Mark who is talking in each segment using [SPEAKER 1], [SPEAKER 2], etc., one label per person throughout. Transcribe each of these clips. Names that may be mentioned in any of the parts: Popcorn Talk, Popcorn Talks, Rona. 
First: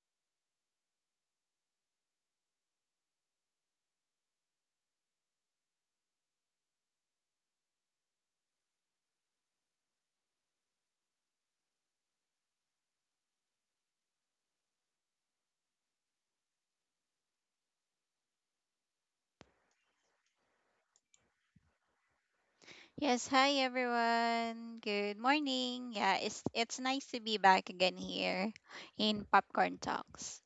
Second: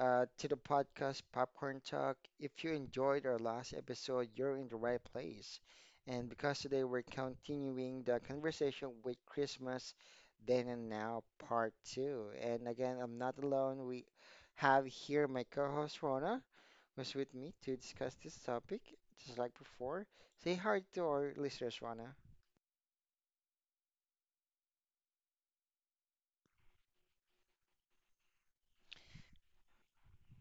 [SPEAKER 1] to the podcast Popcorn Talk. If you enjoyed our last episode, you're in the right place. And because today we're continuing the conversation with Christmas Then and Now Part 2. And again, I'm not alone. We have here my co-host Rona, who's with me to discuss this topic, just like before. Say hi to our listeners, Rona.
[SPEAKER 2] Yes, hi everyone. Good morning. Yeah, it's nice to be back again here in Popcorn Talks.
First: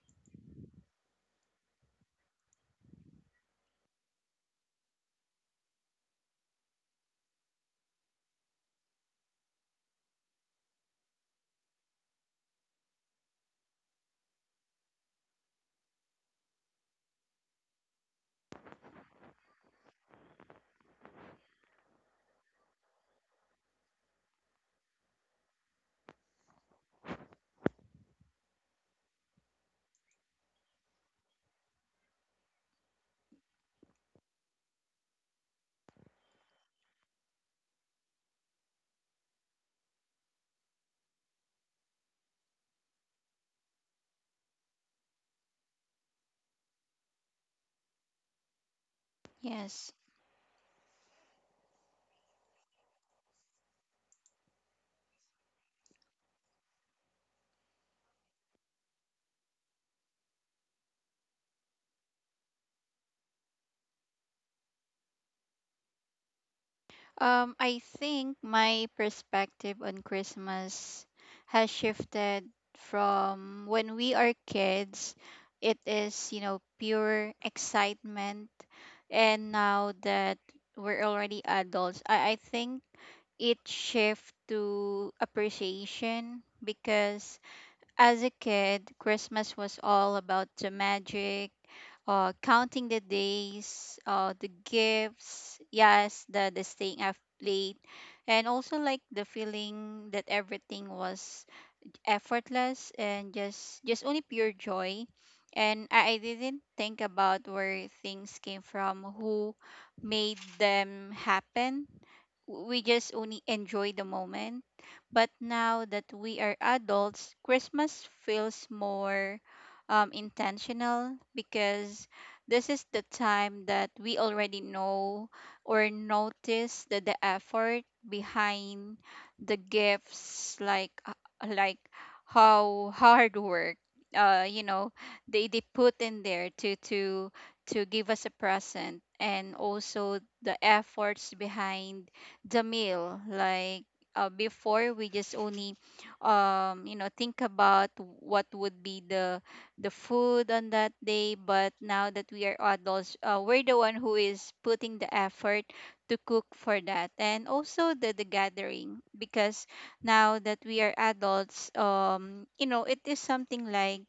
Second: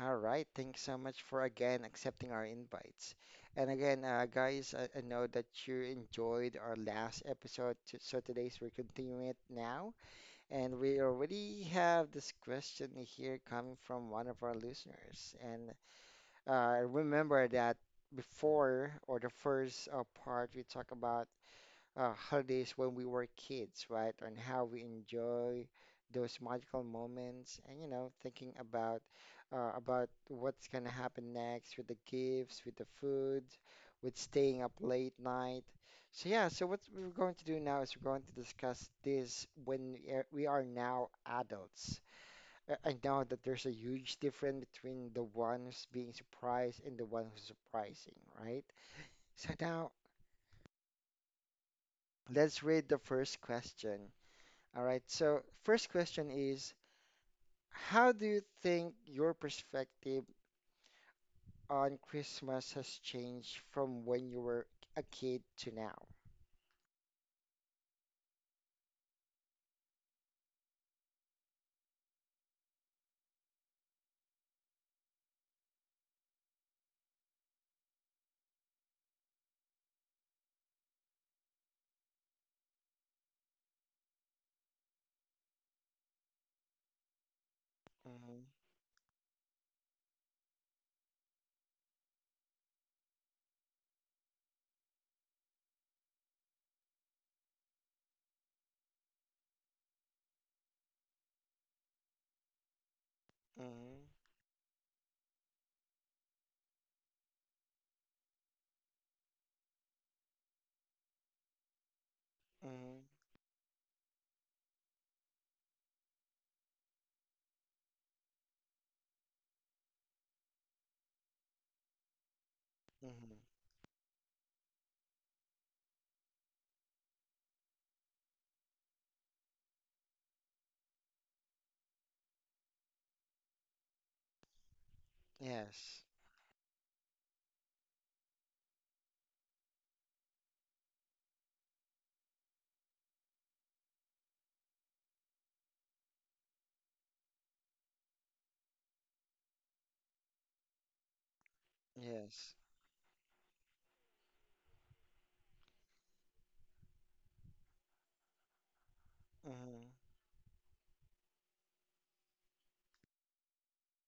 [SPEAKER 1] All right, thanks so much for again accepting our invites. And again, guys, I know that you enjoyed our last episode, so today's we're continuing it now. And we already have this question here coming from one of our listeners. And remember that before or the first part, we talk about holidays when we were kids, right? And how we enjoy those magical moments, and thinking about what's gonna happen next with the gifts, with the food, with staying up late night. So yeah, so what we're going to do now is we're going to discuss this when we are now adults. I know that there's a huge difference between the one who's being surprised and the one who's surprising, right? So now
[SPEAKER 2] Yes.
[SPEAKER 1] let's read the first question. All right, so first question is, how do you think your perspective on Christmas has changed from when you were a kid to now?
[SPEAKER 2] I think my perspective on Christmas has shifted from when we are kids, it is, you know, pure excitement, and now that we're already adults, I think it shift to appreciation because as a
[SPEAKER 1] Mm-hmm,
[SPEAKER 2] kid, Christmas was all about the magic, counting the days, the gifts, yes, the staying up late, and also like the feeling that everything was effortless and just
[SPEAKER 1] mm-hmm,
[SPEAKER 2] just only pure joy. And I didn't think about where things came from, who made them happen, we
[SPEAKER 1] mm-hmm,
[SPEAKER 2] just only enjoy the moment. But now that we are adults, Christmas feels more intentional because this is the
[SPEAKER 1] mm-hmm.
[SPEAKER 2] time that we already know or notice that the effort behind the gifts, like how hard work, you know, they put
[SPEAKER 1] Yes,
[SPEAKER 2] in there to give us a present, and also the efforts behind the meal, like before we just only you know think about what would be the food on that day, but now that we
[SPEAKER 1] yes,
[SPEAKER 2] are adults, we're the one who is putting the effort to cook for that, and also the gathering because
[SPEAKER 1] mm-hmm.
[SPEAKER 2] now that we are adults, you know, it is something like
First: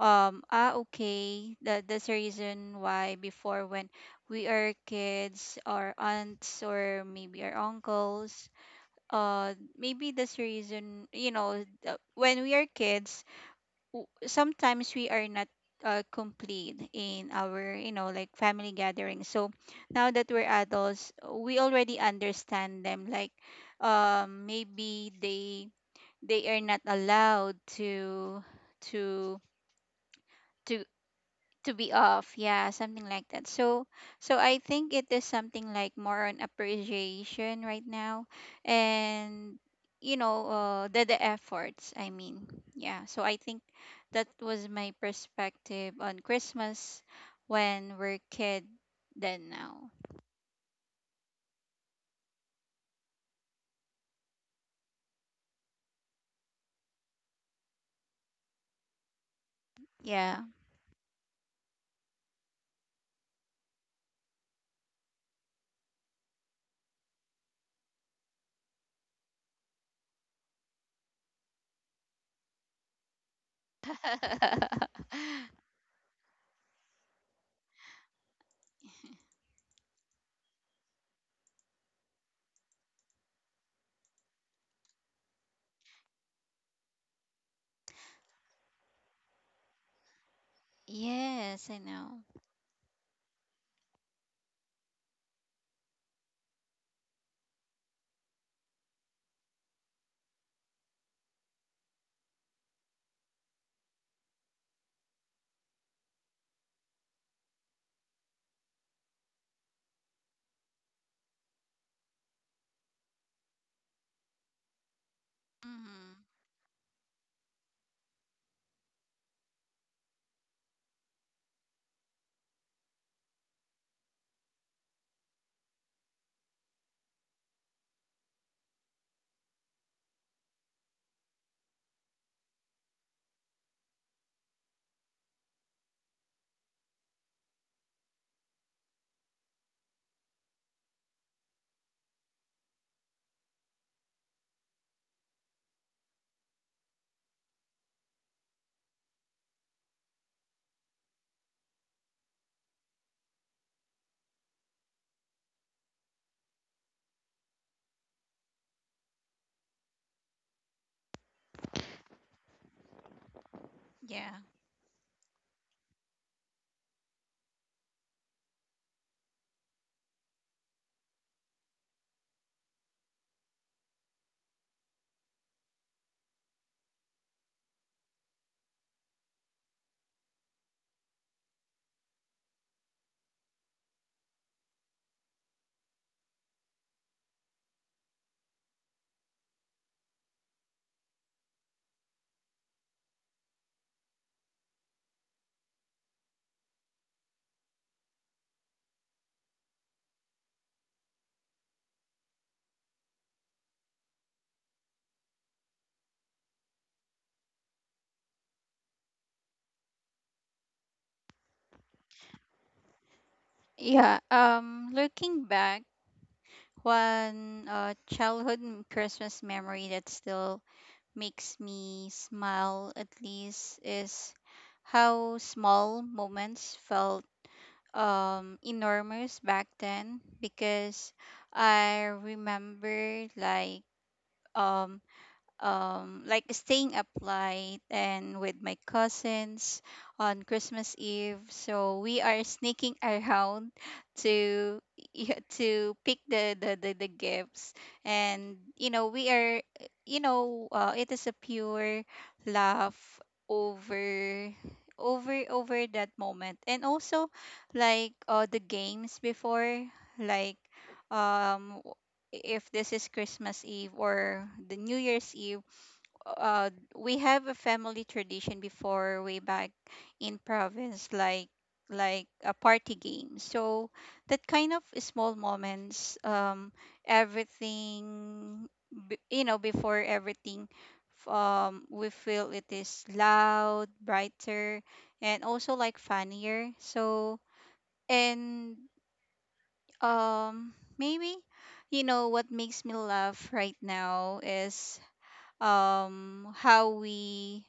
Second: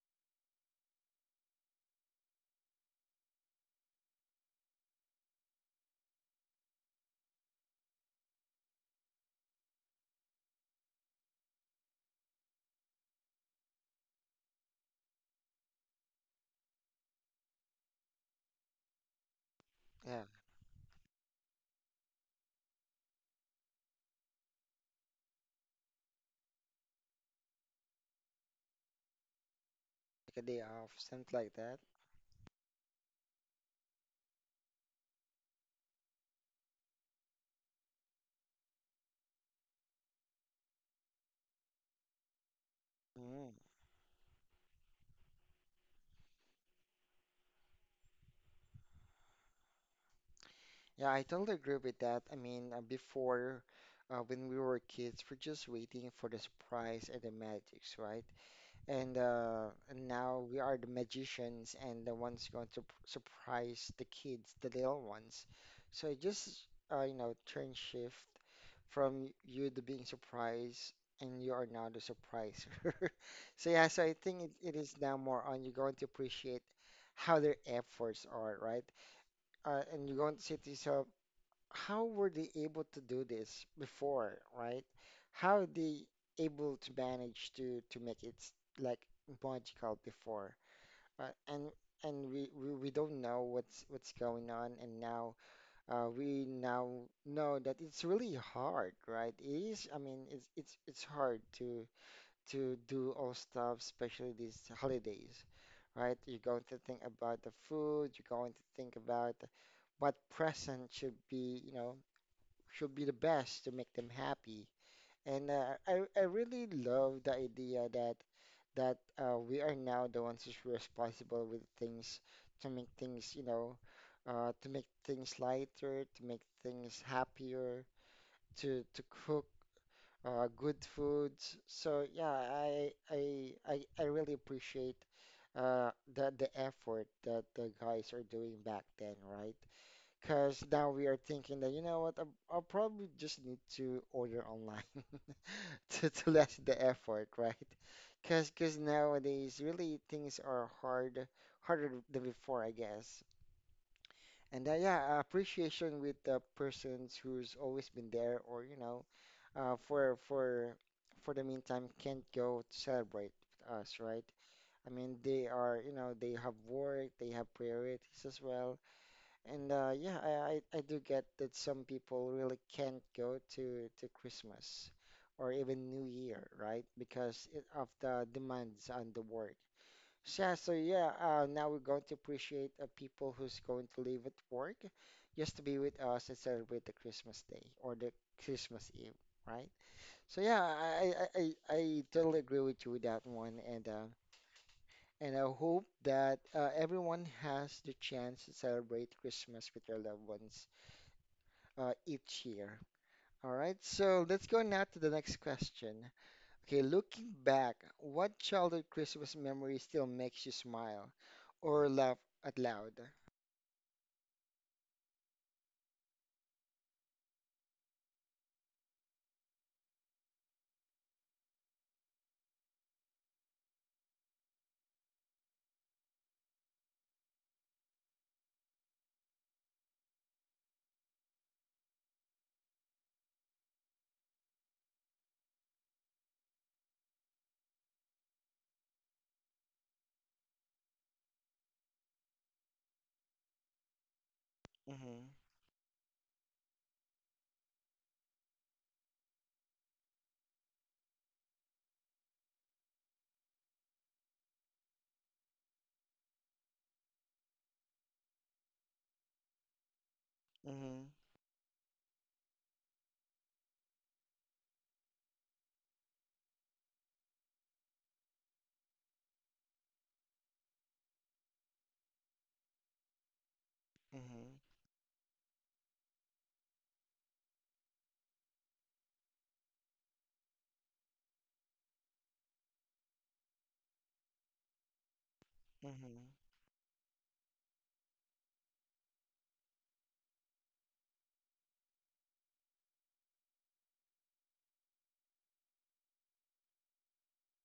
[SPEAKER 2] ah, okay, that's the reason why before when we are kids, our aunts or maybe our uncles. Maybe that's the reason, you know, when we are kids, sometimes we are not complete in our, you know, like family gatherings. So now
[SPEAKER 1] Yeah,
[SPEAKER 2] that we're adults, we already understand them. Like, maybe they are not allowed to
[SPEAKER 1] like a day
[SPEAKER 2] to
[SPEAKER 1] off, something like
[SPEAKER 2] to
[SPEAKER 1] that.
[SPEAKER 2] be off, yeah, something like that. So so I think it is something like more on appreciation right now, and you know, the efforts, I mean, yeah, so I
[SPEAKER 1] Mm.
[SPEAKER 2] think that was my perspective on Christmas when we're kid than now.
[SPEAKER 1] Yeah, I totally agree with that. I mean, before, when we were kids, we're just waiting for the surprise and the magics, right? And
[SPEAKER 2] Yeah.
[SPEAKER 1] now we are the magicians and the ones going to surprise the kids, the little ones. So it just you know, turn shift from you to being surprised, and you are now the surpriser. So yeah, so I think it is now more on you're going to appreciate how their efforts are, right? And you're going to say to yourself, how were they able to do this before, right? How they able to manage to make like magical before,
[SPEAKER 2] Yes,
[SPEAKER 1] and
[SPEAKER 2] I
[SPEAKER 1] and
[SPEAKER 2] know.
[SPEAKER 1] we, we we don't know what's going on, and now we now know that it's really hard, right? It is, I mean, it's hard to do all stuff, especially these holidays, right? You're going to think about the food, you're going to think about what present should be, you know, should be the best to make them happy. And I
[SPEAKER 2] Hmm.
[SPEAKER 1] I really love the idea that we are now the ones who's responsible with things to make things, you know, to make things lighter, to make things happier, to cook good foods. So yeah, I really appreciate the effort that the guys are doing back then, right? Because now we are thinking that, you know what, I'll probably just need to order online to lessen the effort, right? Because nowadays, really, things are hard, harder than before, I guess. And yeah, appreciation with the persons who's always been there, or you know, uh, for for for the meantime, can't go to celebrate with us, right?
[SPEAKER 2] Yeah,
[SPEAKER 1] I mean, they are, you know, they have work, they have priorities as well and yeah, I do get that some people really can't go to Christmas or even New Year, right? Because it, of the demands on the work. So, yeah, so yeah, now we're going to appreciate people who's going to leave at work just to be with us and celebrate the Christmas Day or the Christmas Eve, right? So yeah, I totally agree with you with that one, and I hope that everyone has the chance to celebrate Christmas with their loved ones each year. All right, so let's go now to the next question. Okay, looking back, what childhood Christmas memory still makes you smile or laugh out loud?
[SPEAKER 2] yeah. Looking back, one childhood Christmas memory that still makes me smile, at least, is how small moments felt enormous back then because I remember um, like staying up late and with my cousins on Christmas Eve. So we are sneaking around to,
[SPEAKER 1] Mm-hmm,
[SPEAKER 2] yeah, to pick the gifts. And, you know, we are, you know, it is a pure laugh over over that moment, and also like the games before, like
[SPEAKER 1] mm-hmm,
[SPEAKER 2] um if this is Christmas Eve or the New Year's Eve, uh we have a family tradition before, way back in province, like a party game. So that
[SPEAKER 1] mm-hmm,
[SPEAKER 2] kind of small moments, everything, you know, before everything, we feel it is loud, brighter, and also like
[SPEAKER 1] mm-hmm.
[SPEAKER 2] funnier. So and maybe you know what makes me laugh right now is how we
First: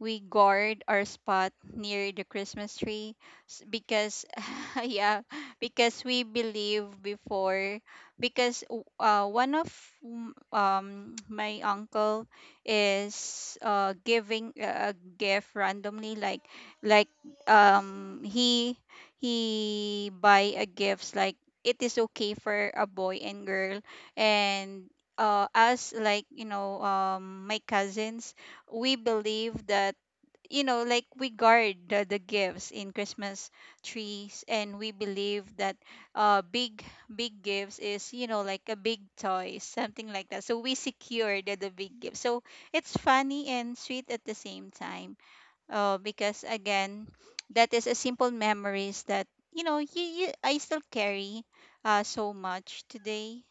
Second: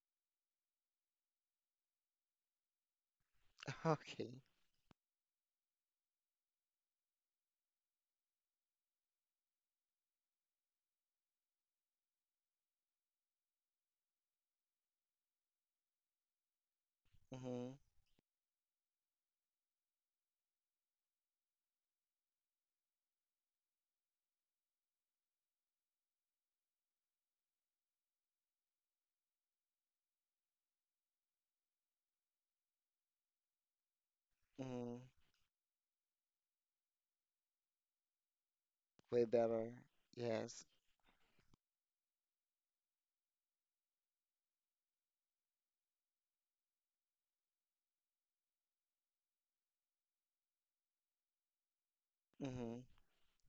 [SPEAKER 2] we guard our spot near the Christmas tree, because
[SPEAKER 1] Okay.
[SPEAKER 2] yeah, because we believe before because one of my uncle is giving a gift randomly, like
[SPEAKER 1] Mm-hmm,
[SPEAKER 2] um he he buy a gifts like it is okay for a boy and girl. And us, like, you know, my cousins, we believe that, you know, like we guard the gifts in Christmas trees, and we
[SPEAKER 1] mm-hmm.
[SPEAKER 2] believe that uh big big gifts is, you know, like a big
[SPEAKER 1] Way
[SPEAKER 2] toy,
[SPEAKER 1] better.
[SPEAKER 2] something like that. So
[SPEAKER 1] Yes.
[SPEAKER 2] we secure the big gift. So it's funny and sweet at the same time, because again that is a simple memories that, you know, you I still carry so
[SPEAKER 1] Mm-hmm.
[SPEAKER 2] much today.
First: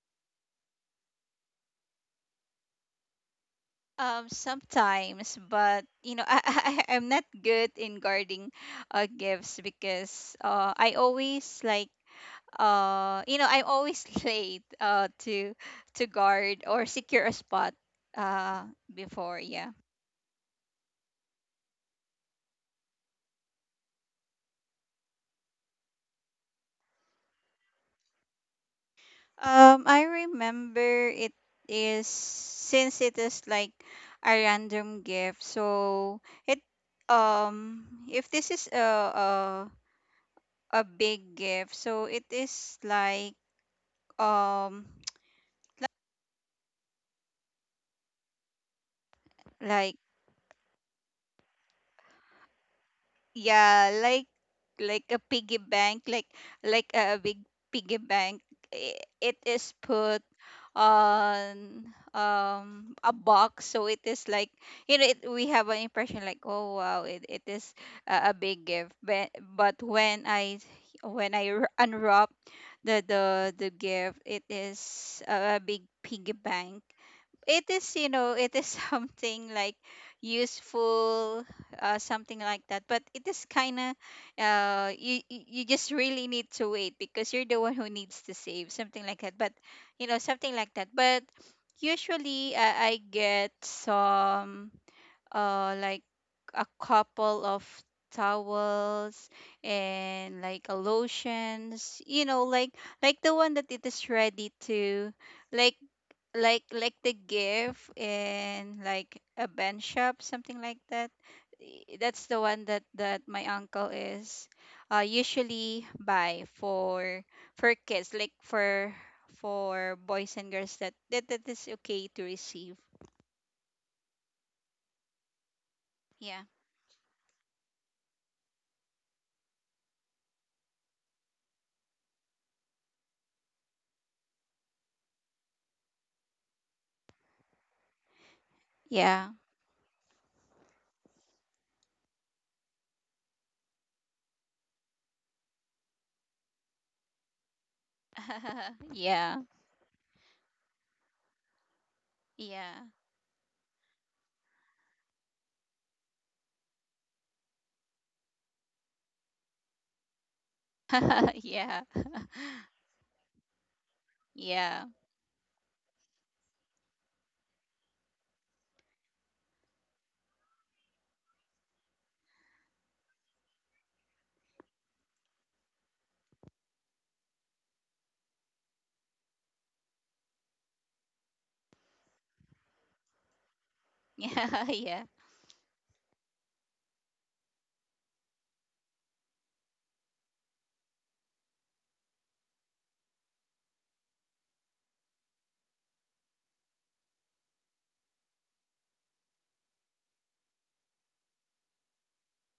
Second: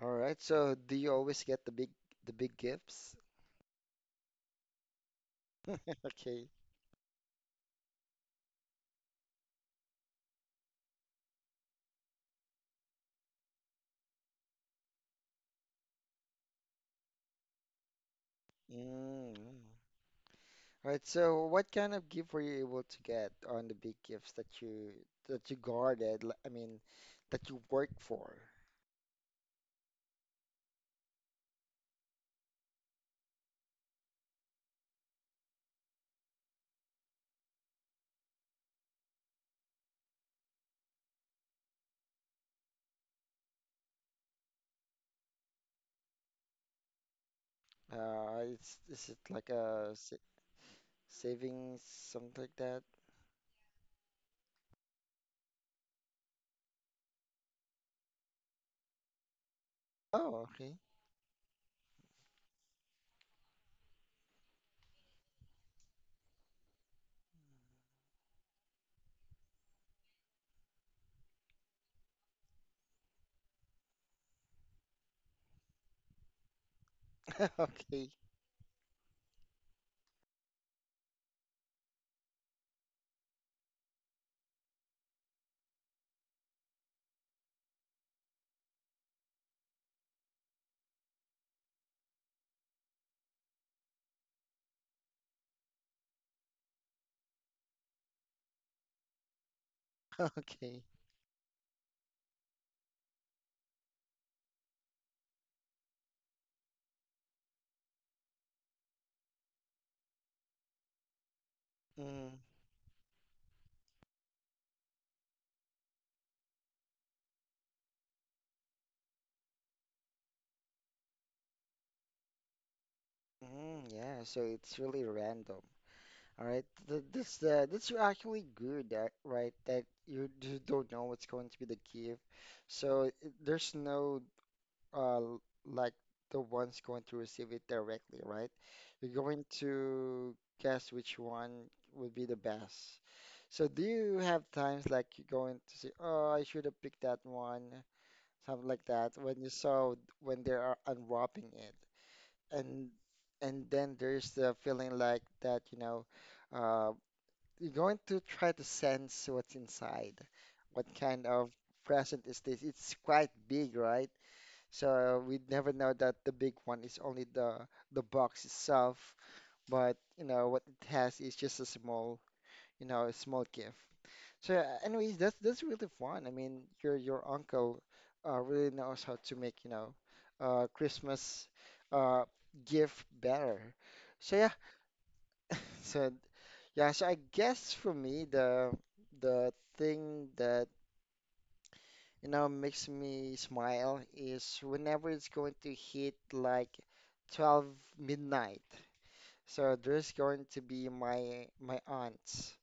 [SPEAKER 1] All right, so do you always get the big gifts?
[SPEAKER 2] Sometimes, but you know, I,
[SPEAKER 1] Okay.
[SPEAKER 2] I I'm not good in guarding gifts because I always like, you know, I'm always late to guard or secure a spot
[SPEAKER 1] Mm.
[SPEAKER 2] before, yeah.
[SPEAKER 1] All right, so what kind of gift were you able to get on the big gifts that you guarded? I mean, that you worked for.
[SPEAKER 2] I remember it is since it is like a random gift, so it um if this is a big gift, so it is like um
[SPEAKER 1] It's is it like a
[SPEAKER 2] like,
[SPEAKER 1] sa savings something like that?
[SPEAKER 2] yeah, like a piggy bank, like a big piggy bank. It is put
[SPEAKER 1] Oh, okay,
[SPEAKER 2] on a box, so it is like, you know, it, we have an impression like, oh wow, it is a big gift, but when I unwrap the gift, it is a big piggy bank. It is, you
[SPEAKER 1] okay,
[SPEAKER 2] know, it is something like useful, something like that, but it is kind of you you just really need to wait because you're the one who needs to save, something like that, but you know, something like that. But usually, I get some like a couple of towels and like a
[SPEAKER 1] okay.
[SPEAKER 2] lotions, you know, like the one that it is ready to, like like the gift in like a bench shop, something like that. That's the
[SPEAKER 1] Mm,
[SPEAKER 2] one that that my uncle is usually buy for kids, like for boys and girls, that that, that is okay to receive.
[SPEAKER 1] mm, yeah. So it's really random.
[SPEAKER 2] Yeah,
[SPEAKER 1] All right, th this that's actually good, right? That you don't know what's going to be the gift, so it, there's no uh, like the ones going to receive it directly, right? You're
[SPEAKER 2] yeah.
[SPEAKER 1] going to guess which one would be the best. So do you have times like you're going to say, "Oh, I should have picked that one," something like that,
[SPEAKER 2] Yeah,
[SPEAKER 1] when you saw when they are unwrapping it,
[SPEAKER 2] yeah.
[SPEAKER 1] and and then there's the feeling like that, you know, uh, you're going to try to sense what's inside, what kind of
[SPEAKER 2] Yeah,
[SPEAKER 1] present is this? It's quite big, right?
[SPEAKER 2] yeah.
[SPEAKER 1] So we never know that the big one is only the box itself, but you know what it has is just a small, you know, a small gift. So yeah, anyways, that's really fun. I mean, your uncle really knows how to make, you know, Christmas uh, gift better. So yeah,
[SPEAKER 2] Yeah, yeah.
[SPEAKER 1] so yeah, so I guess for me the thing that you know, makes me smile is whenever it's going to hit like 12 midnight. So there's going to be my aunts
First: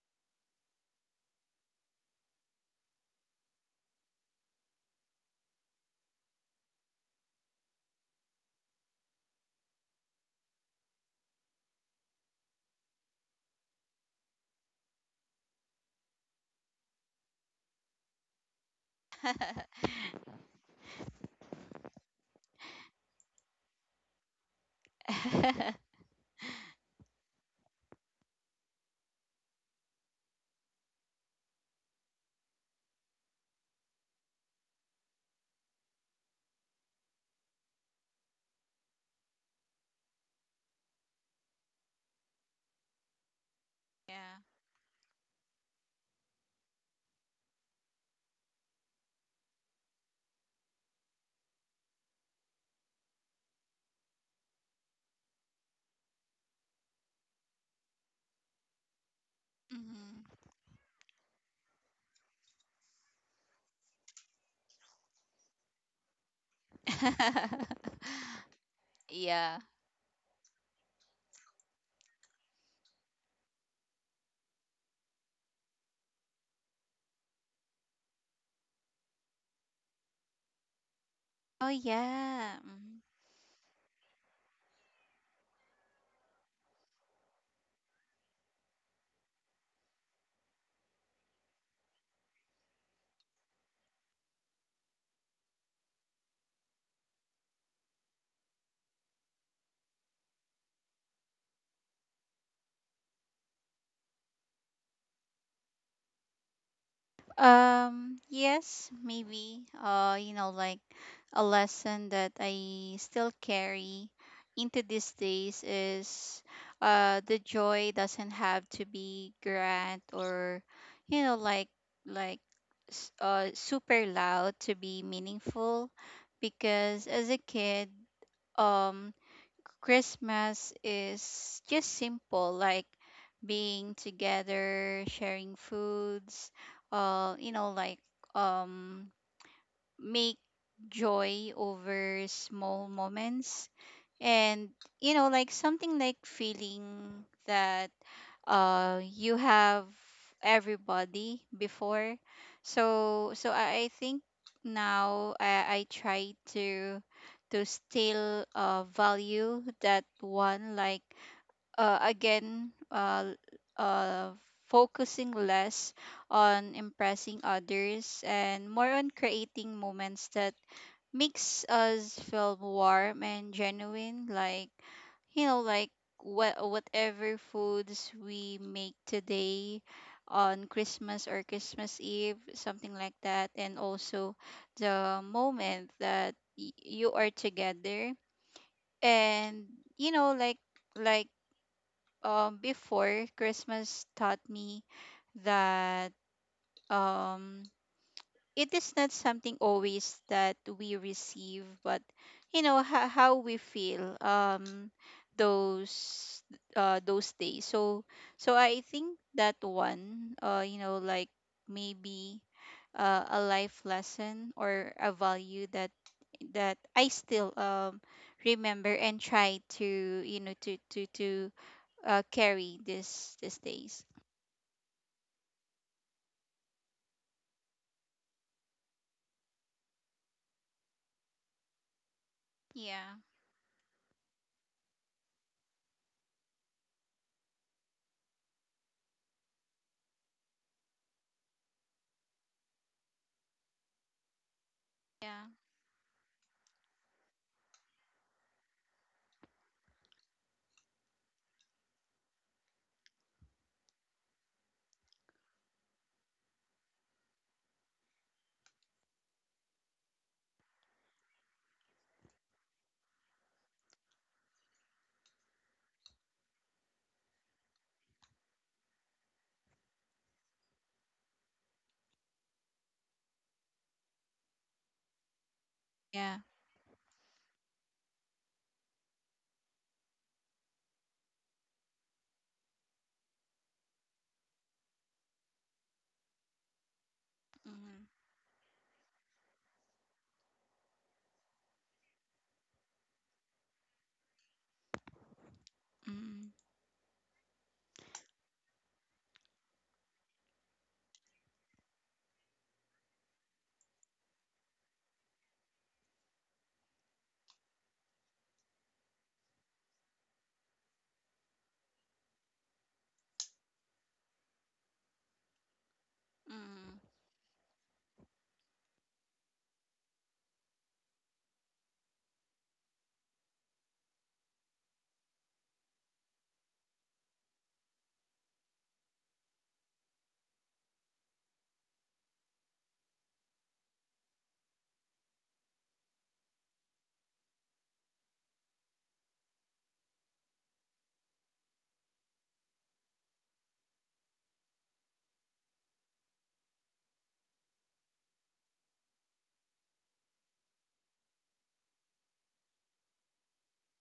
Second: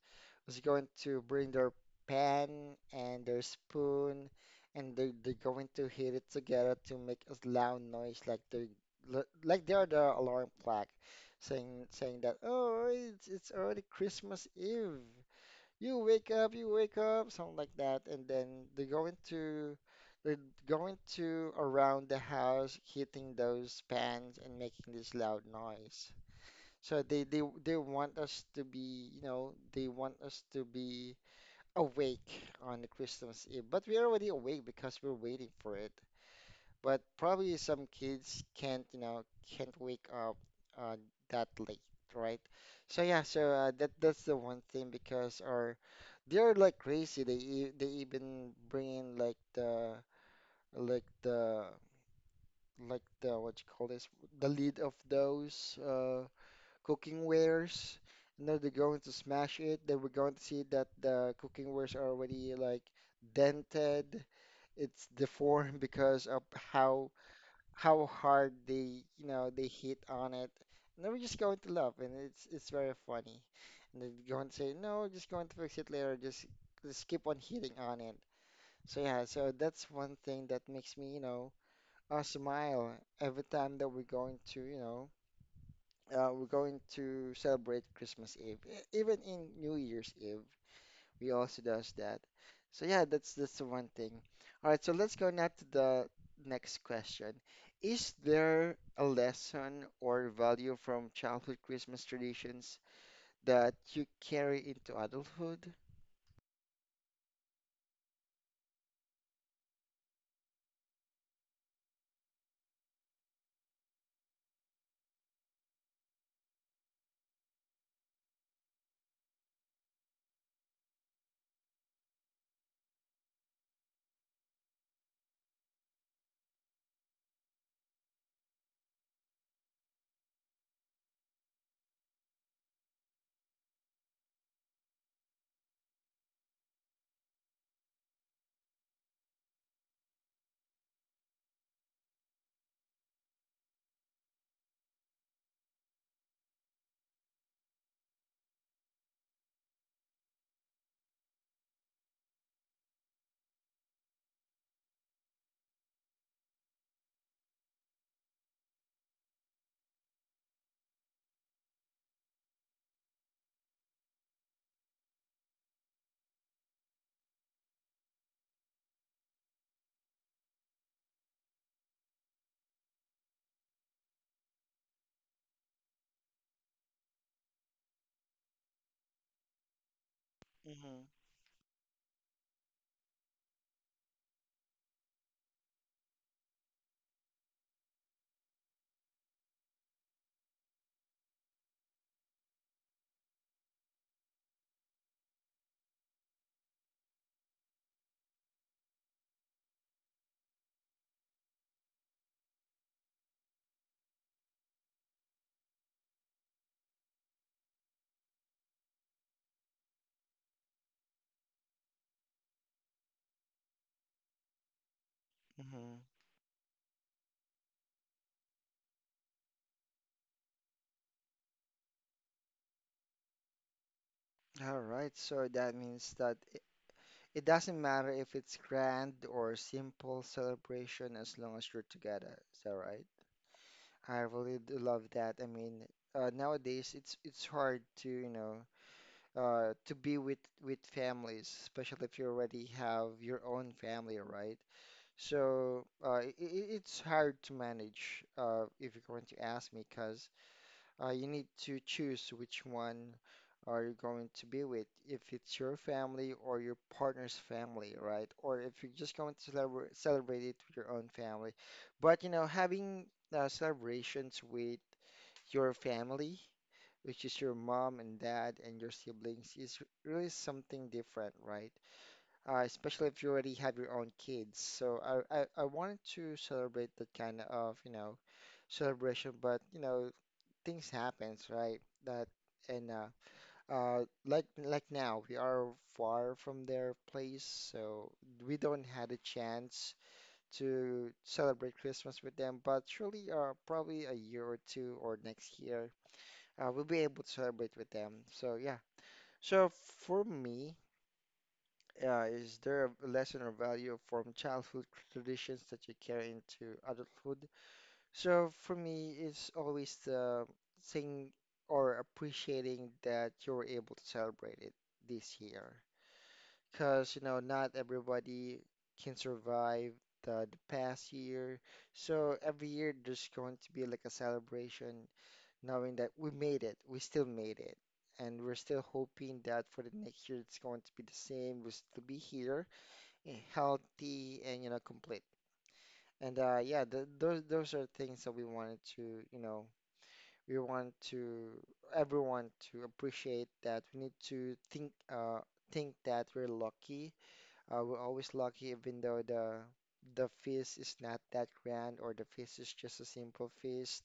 [SPEAKER 1] who's going to bring their pan and their spoon and they're going to hit it together to make a loud noise like they like they're the alarm clock saying that oh it's already Christmas Eve you wake up, something like that, and then they're going to they're around the house hitting those pans and making this loud noise. So they want us to be, you know, they want us to be awake on the Christmas Eve, but we're already awake because we're waiting for it but probably some kids can't, you know, can't wake up uh, that late, right? So yeah, so that that's the
[SPEAKER 2] Yeah.
[SPEAKER 1] one thing because our they're like crazy. They they even bring in like the like the like the what you call this the lid of those cooking wares. You know, they're going to smash it. They were
[SPEAKER 2] Hmm.
[SPEAKER 1] going to see that the cooking wares are already like dented. It's deformed because of how how hard they, you know,
[SPEAKER 2] Yeah.
[SPEAKER 1] they hit on it. And then we're just going to love, and it's very funny. And they go and say, no, just going to fix it later. Just keep on hitting on it. So yeah, so that's one thing that makes me, you know,
[SPEAKER 2] Oh yeah.
[SPEAKER 1] smile
[SPEAKER 2] Mhm.
[SPEAKER 1] every time that we're going to, you know, we're going to celebrate Christmas Eve, even in New Year's Eve. We also does that. So yeah, that's the one thing. All right, so let's go now to the next question. Is there a lesson or value from childhood Christmas traditions that you carry into adulthood?
[SPEAKER 2] Yes, maybe, you know, like a lesson that I still carry into these days is the joy doesn't have to be grand or, you know, like super loud to be meaningful because as a kid um Christmas is just simple, like being together, sharing foods, you know, like um, make joy over small moments, and you know like something like feeling that you have everybody before. So I think now I try to still value that one, like again uh focusing less on impressing others and more on creating moments that makes us feel warm and genuine, like, you know, like whatever foods we make today on
[SPEAKER 1] Mm-hmm.
[SPEAKER 2] Christmas or Christmas Eve, something like that, and also the moment that you are together, and you know, like before Christmas taught me that um it is not something always that we receive, but you know how we feel those those days. So I think that one, you know, like maybe a life lesson or a value that
[SPEAKER 1] Mm-hmm.
[SPEAKER 2] that I still remember and try to, you know, to carry this these days.
[SPEAKER 1] All right, so that means that it doesn't matter if it's grand or simple celebration as long as you're together. Is that right?
[SPEAKER 2] Yeah.
[SPEAKER 1] I really do love that. I mean, nowadays it's hard to, you know, to be with families, especially if you already have your own family, right?
[SPEAKER 2] Yeah.
[SPEAKER 1] So I it's hard to manage if you're going to ask me, because you need to choose which one are you going to be with, if it's your family or your partner's family, right? Or if you're just going to celebrate it with your own family. But you know, having celebrations with your family which is your mom and dad and your siblings, is really something different, right? Especially if you already have your own kids. So I wanted
[SPEAKER 2] Yeah.
[SPEAKER 1] to celebrate that kind of, you know, celebration, but you know, things happens, right? That and like now we are far from their place,
[SPEAKER 2] Mm-hmm.
[SPEAKER 1] so we don't had a chance to celebrate Christmas with them. But surely, probably a year or two or next year we'll be able to celebrate with them. So yeah. So for me, is there a lesson or value from childhood traditions that you carry into adulthood? So for me, it's always the thing or appreciating that you were able to celebrate it this year,
[SPEAKER 2] Mm.
[SPEAKER 1] because you know not everybody can survive the past year. So every year there's going to be like a celebration knowing that we made it, we still made it. And we're still hoping that for the next year it's going to be the same. We'll still be here, healthy and complete. And yeah, th those are things that we wanted to, we want to everyone to appreciate that we need to think that we're lucky. We're always lucky even though the feast is not that grand, or the feast is just a simple feast,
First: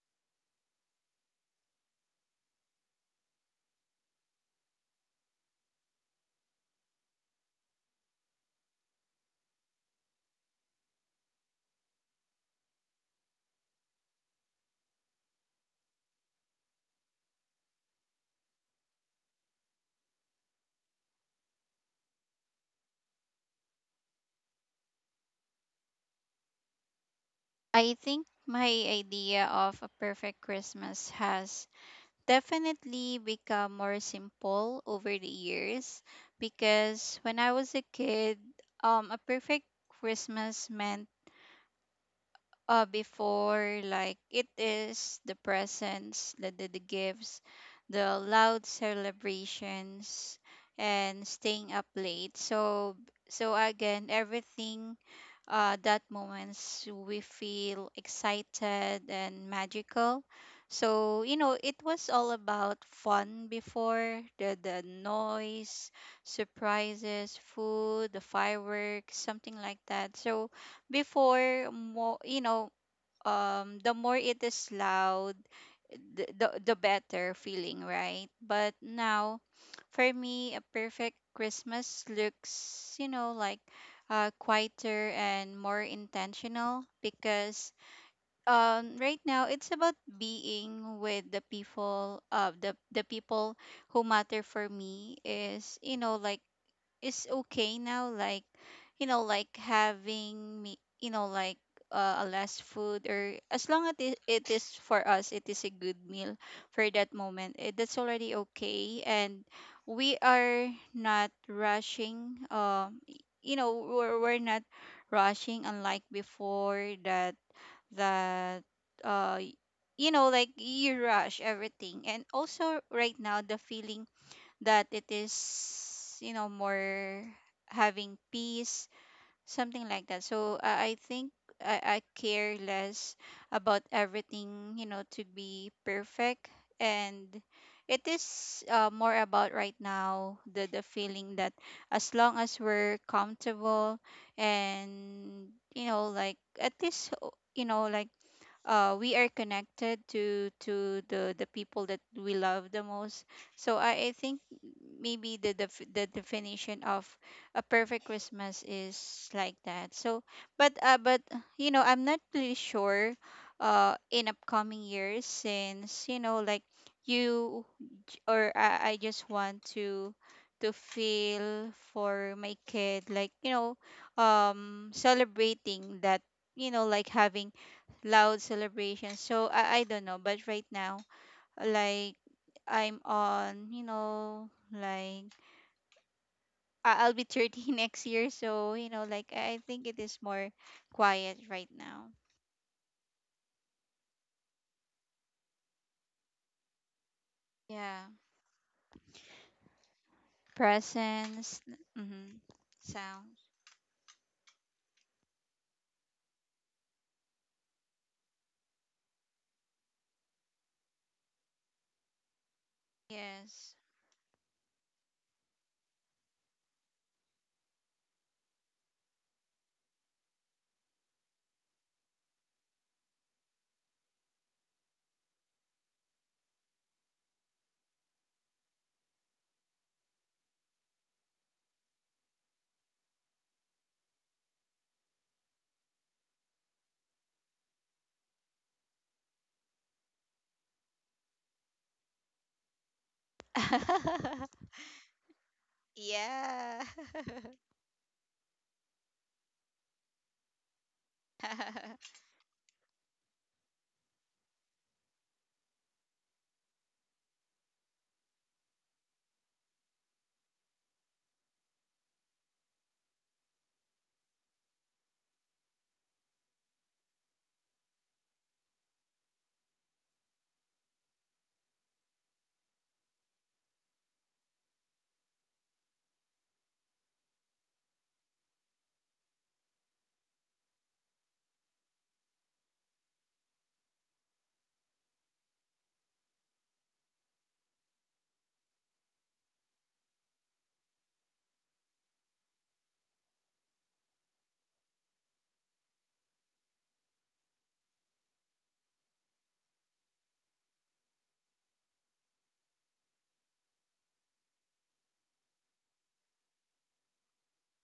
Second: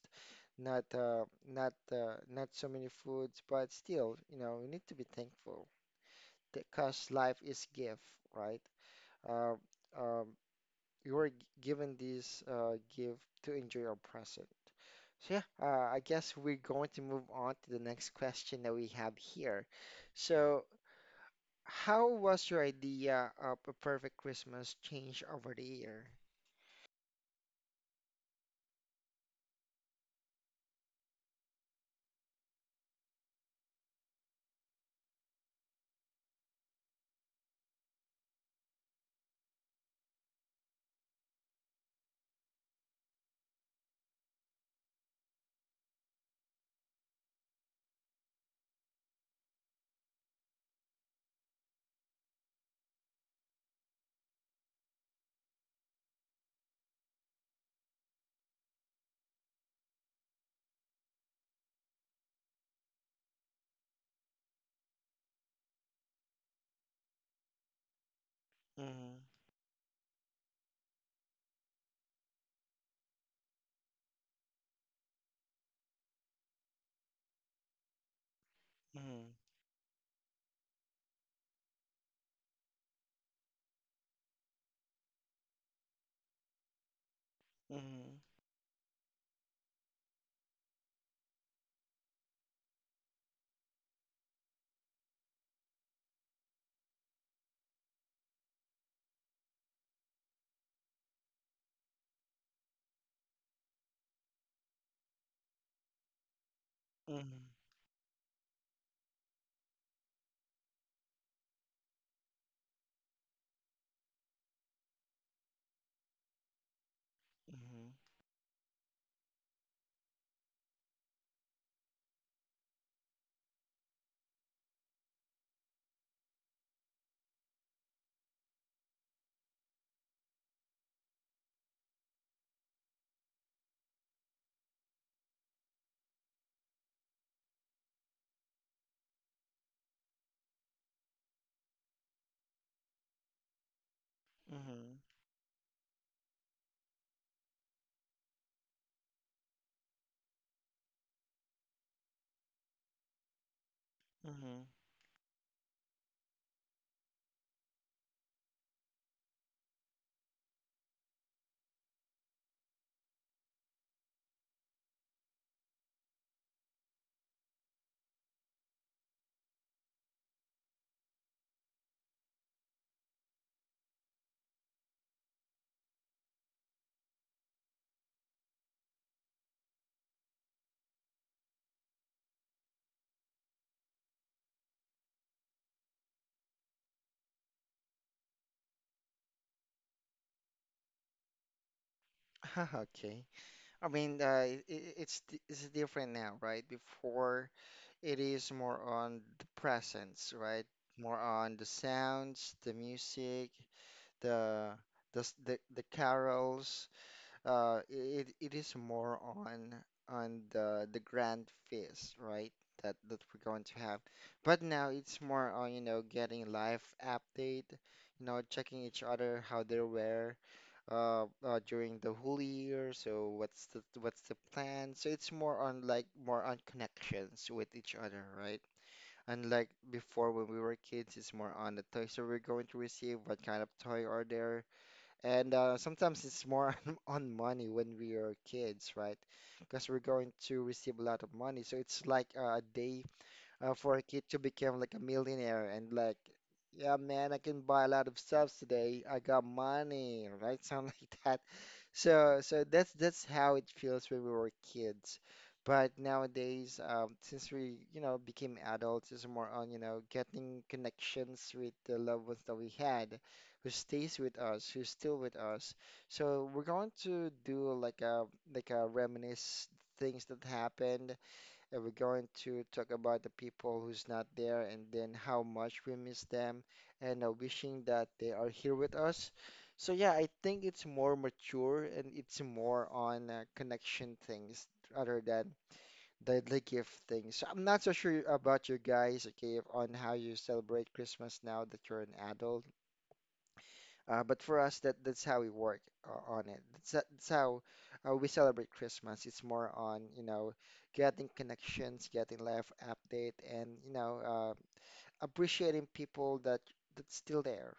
[SPEAKER 1] not uh, not so many foods, but still, you know, we need to be thankful because life is gift, right? Uh, um, you were given this gift to enjoy our present. So yeah, I guess we're going to move on to the next question that we have here. Yeah. So, how was your idea of a perfect Christmas change over the year?
[SPEAKER 2] I think my idea of a perfect Christmas has definitely become more simple over the years because when I was a kid, a perfect Christmas meant, before, like it is the presents, the gifts, the loud celebrations, and staying up late. So so again, everything, that moments we feel excited and magical. So, you know, it was all about fun before, the noise, surprises, food, the fireworks,
[SPEAKER 1] Mhm,
[SPEAKER 2] something like that. So before, more, you know, the more it is loud, the better feeling, right? But
[SPEAKER 1] mhm,
[SPEAKER 2] now for me a perfect Christmas looks, you know, like quieter and more intentional because
[SPEAKER 1] mhm,
[SPEAKER 2] right now it's about being with the people of the people who matter for me, is, you know, like is okay now, like, you know, like having me, you know, like a less food, or as long as it, it is for us it is a good meal for that moment,
[SPEAKER 1] mhm,
[SPEAKER 2] it, that's already okay. And we are not rushing, you know, we're not rushing, unlike before that that uh y- you know, like you rush everything. And also right now the feeling that it is, you know, more having peace, something like that. So, I think I care less about everything, you know, to be perfect, and it is, more about right now the feeling that as long as we're comfortable,
[SPEAKER 1] mhm,
[SPEAKER 2] and you know, like, at least you know, like, we are connected to the people that we love the most. So I
[SPEAKER 1] mhm,
[SPEAKER 2] think
[SPEAKER 1] mhm.
[SPEAKER 2] maybe the, the definition of a perfect Christmas is like that. So but you know, I'm not really sure in upcoming years since, you know, like, you I just want to feel for my kid, like, you know, celebrating that, you know, like having loud celebration. So I don't know, but right now, like I'm on, you know, like I'll be 30 next year, so you know, like I think it is more quiet right now.
[SPEAKER 1] Okay. I mean, it's different now, right? Before
[SPEAKER 2] Yeah,
[SPEAKER 1] it is more on the presence, right? More
[SPEAKER 2] presence.
[SPEAKER 1] on the
[SPEAKER 2] Mm-hmm.
[SPEAKER 1] sounds, the
[SPEAKER 2] Sound,
[SPEAKER 1] music, the the carols. It is more on the grand feast, right? That that we're going
[SPEAKER 2] yes.
[SPEAKER 1] to have. But now it's more on, you know, getting live update, you know, checking each other how they were during the whole year. So what's the plan? So it's more on like more on connections with each other, right? Unlike before when we were kids, it's more on the toys that we're going to receive, what kind of toy are there, and sometimes it's more on money when we are kids, right? Because we're going to receive a lot of money. So it's like a day for a kid to become like a millionaire and like,
[SPEAKER 2] Yeah.
[SPEAKER 1] yeah, man, I can buy a lot of stuff today. I got money, right? Something like that. So, so that's how it feels when we were kids. But nowadays, since we, you know, became adults, it's more on, you know, getting connections with the loved ones that we had, who stays with us, who's still with us. So we're going to do like a reminisce things that happened that we're going to talk about the people who's not there and then how much we miss them, and wishing that they are here with us. So yeah, I think it's more mature, and it's more on connection things rather than the gift things. So I'm not so sure about you guys, okay, on how you celebrate Christmas now that you're an adult. But for us, that that's how we work on it. That's how we celebrate Christmas. It's more on, you know, getting connections, getting life update, and appreciating people that that's still there.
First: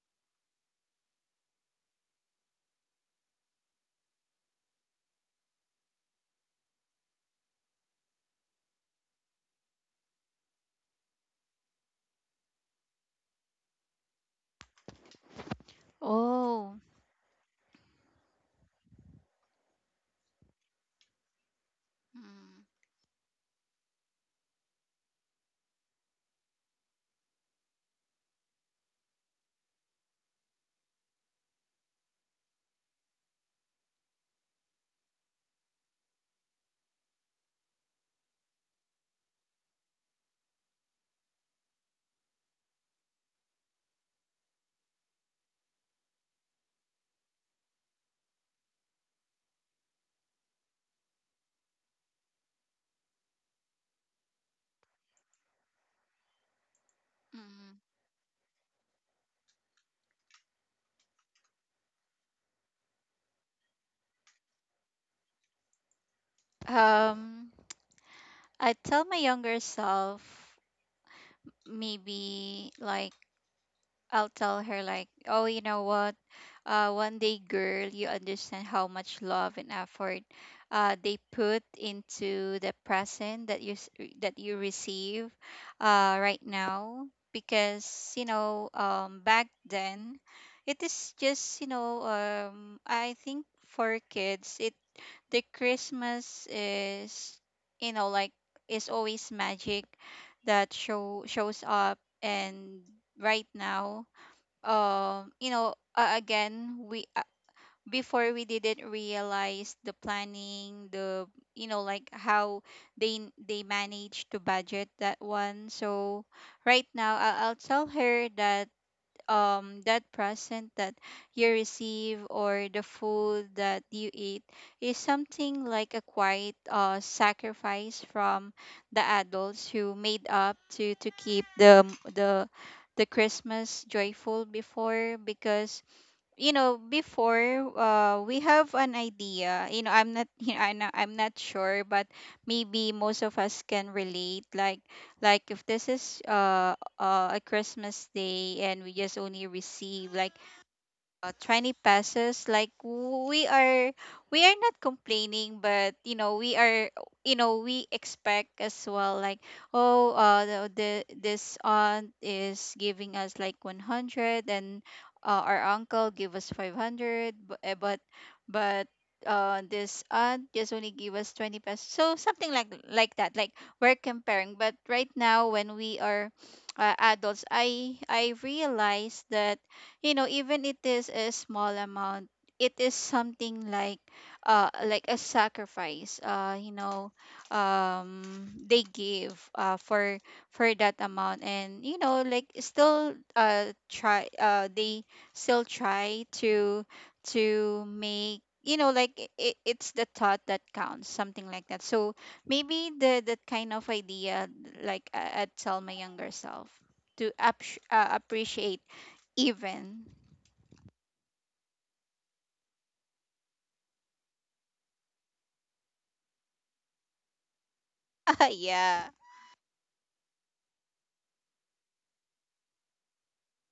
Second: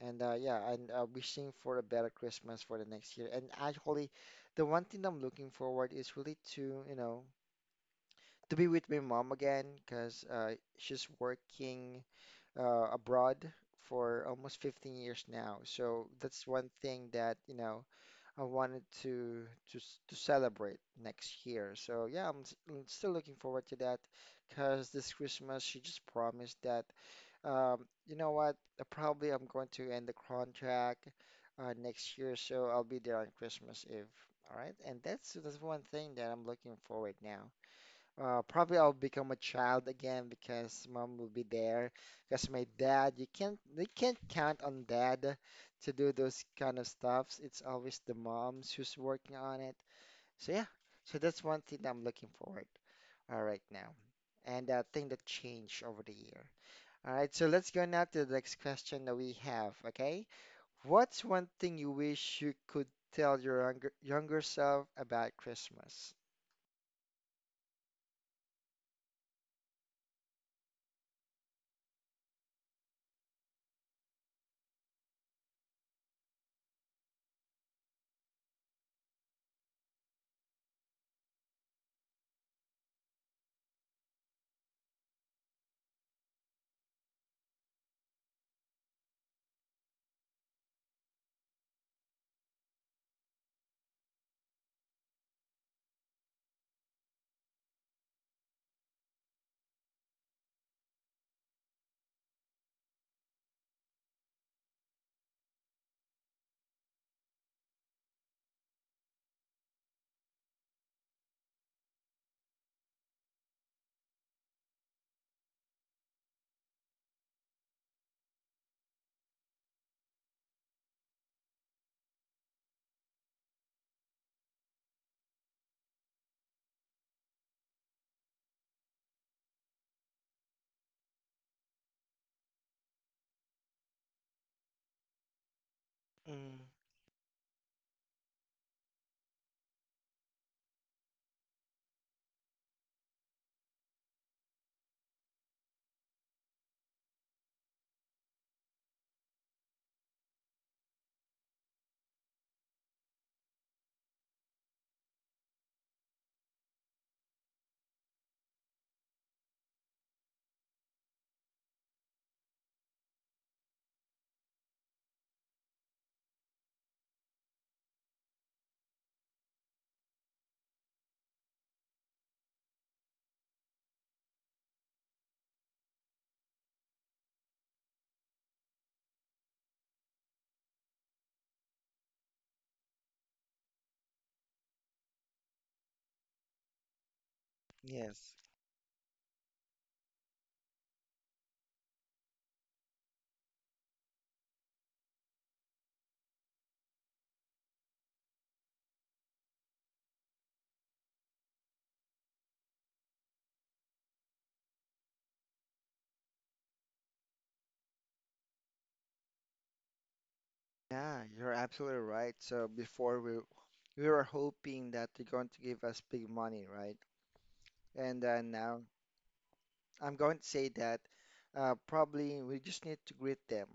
[SPEAKER 1] And wishing for a better Christmas for the next year. And actually, the one thing I'm looking forward is really to, you know, to be with my mom again, 'cause she's working abroad for almost 15 years now. So that's one
[SPEAKER 2] Oh.
[SPEAKER 1] thing that, you know, I wanted to to celebrate next year. So yeah,
[SPEAKER 2] Mm,
[SPEAKER 1] I'm still looking forward to that because this Christmas she just promised that you know what, probably I'm going to end the contract next year, so I'll be there on Christmas Eve. All right, and that's one thing that I'm looking forward now. Probably I'll become a child again because mom will be there. Because my dad, you can't count on dad to do those kind of stuffs. It's always the moms who's working on it. So yeah, so that's one thing that I'm looking forward right now, and thing that changed over the year. All right, so let's
[SPEAKER 2] mm.
[SPEAKER 1] go now to the next question that we have. Okay, what's one thing you wish you could tell your younger self about Christmas?
[SPEAKER 2] Um, I tell my younger self maybe like I'll tell her like, "Oh, you know what? One day, girl, you understand how much love and effort, they put into the present that you receive right now. Because back then, it is just I think for kids, it the Christmas is, you know like is always magic that shows up. And right now, again, we before we didn't realize the planning, the you know like how they manage to budget that one. So right now, I'll tell her that, that present that you receive or the food that you eat is something like a quiet, sacrifice from the adults who made up to keep the the Christmas joyful before. Because you
[SPEAKER 1] Mm,
[SPEAKER 2] know before, we have an idea. I'm not I'm not sure, but maybe most of us can relate, like if this is a Christmas day and we just only receive like, 20 pesos, like we are not complaining, but you know we are. We expect as well, like, "Oh, the this aunt is giving us like 100, and our uncle give us 500." But but this aunt just only give us 20 pesos, so something like that. Like, we're comparing, but right now when we are, adults, I realize that, you know, even it is a small amount, it is something like, like a sacrifice,
[SPEAKER 1] yes.
[SPEAKER 2] they give for that amount, and you know like still try they still try to make, you know, like, it's the thought that counts, something like that. So maybe the that kind of idea, like, I'd tell my younger self to appreciate, even
[SPEAKER 1] Yeah, you're absolutely right. So before we were hoping that they're going to give us big money, right? And now
[SPEAKER 2] yeah.
[SPEAKER 1] I'm going to say that probably we just need to greet them.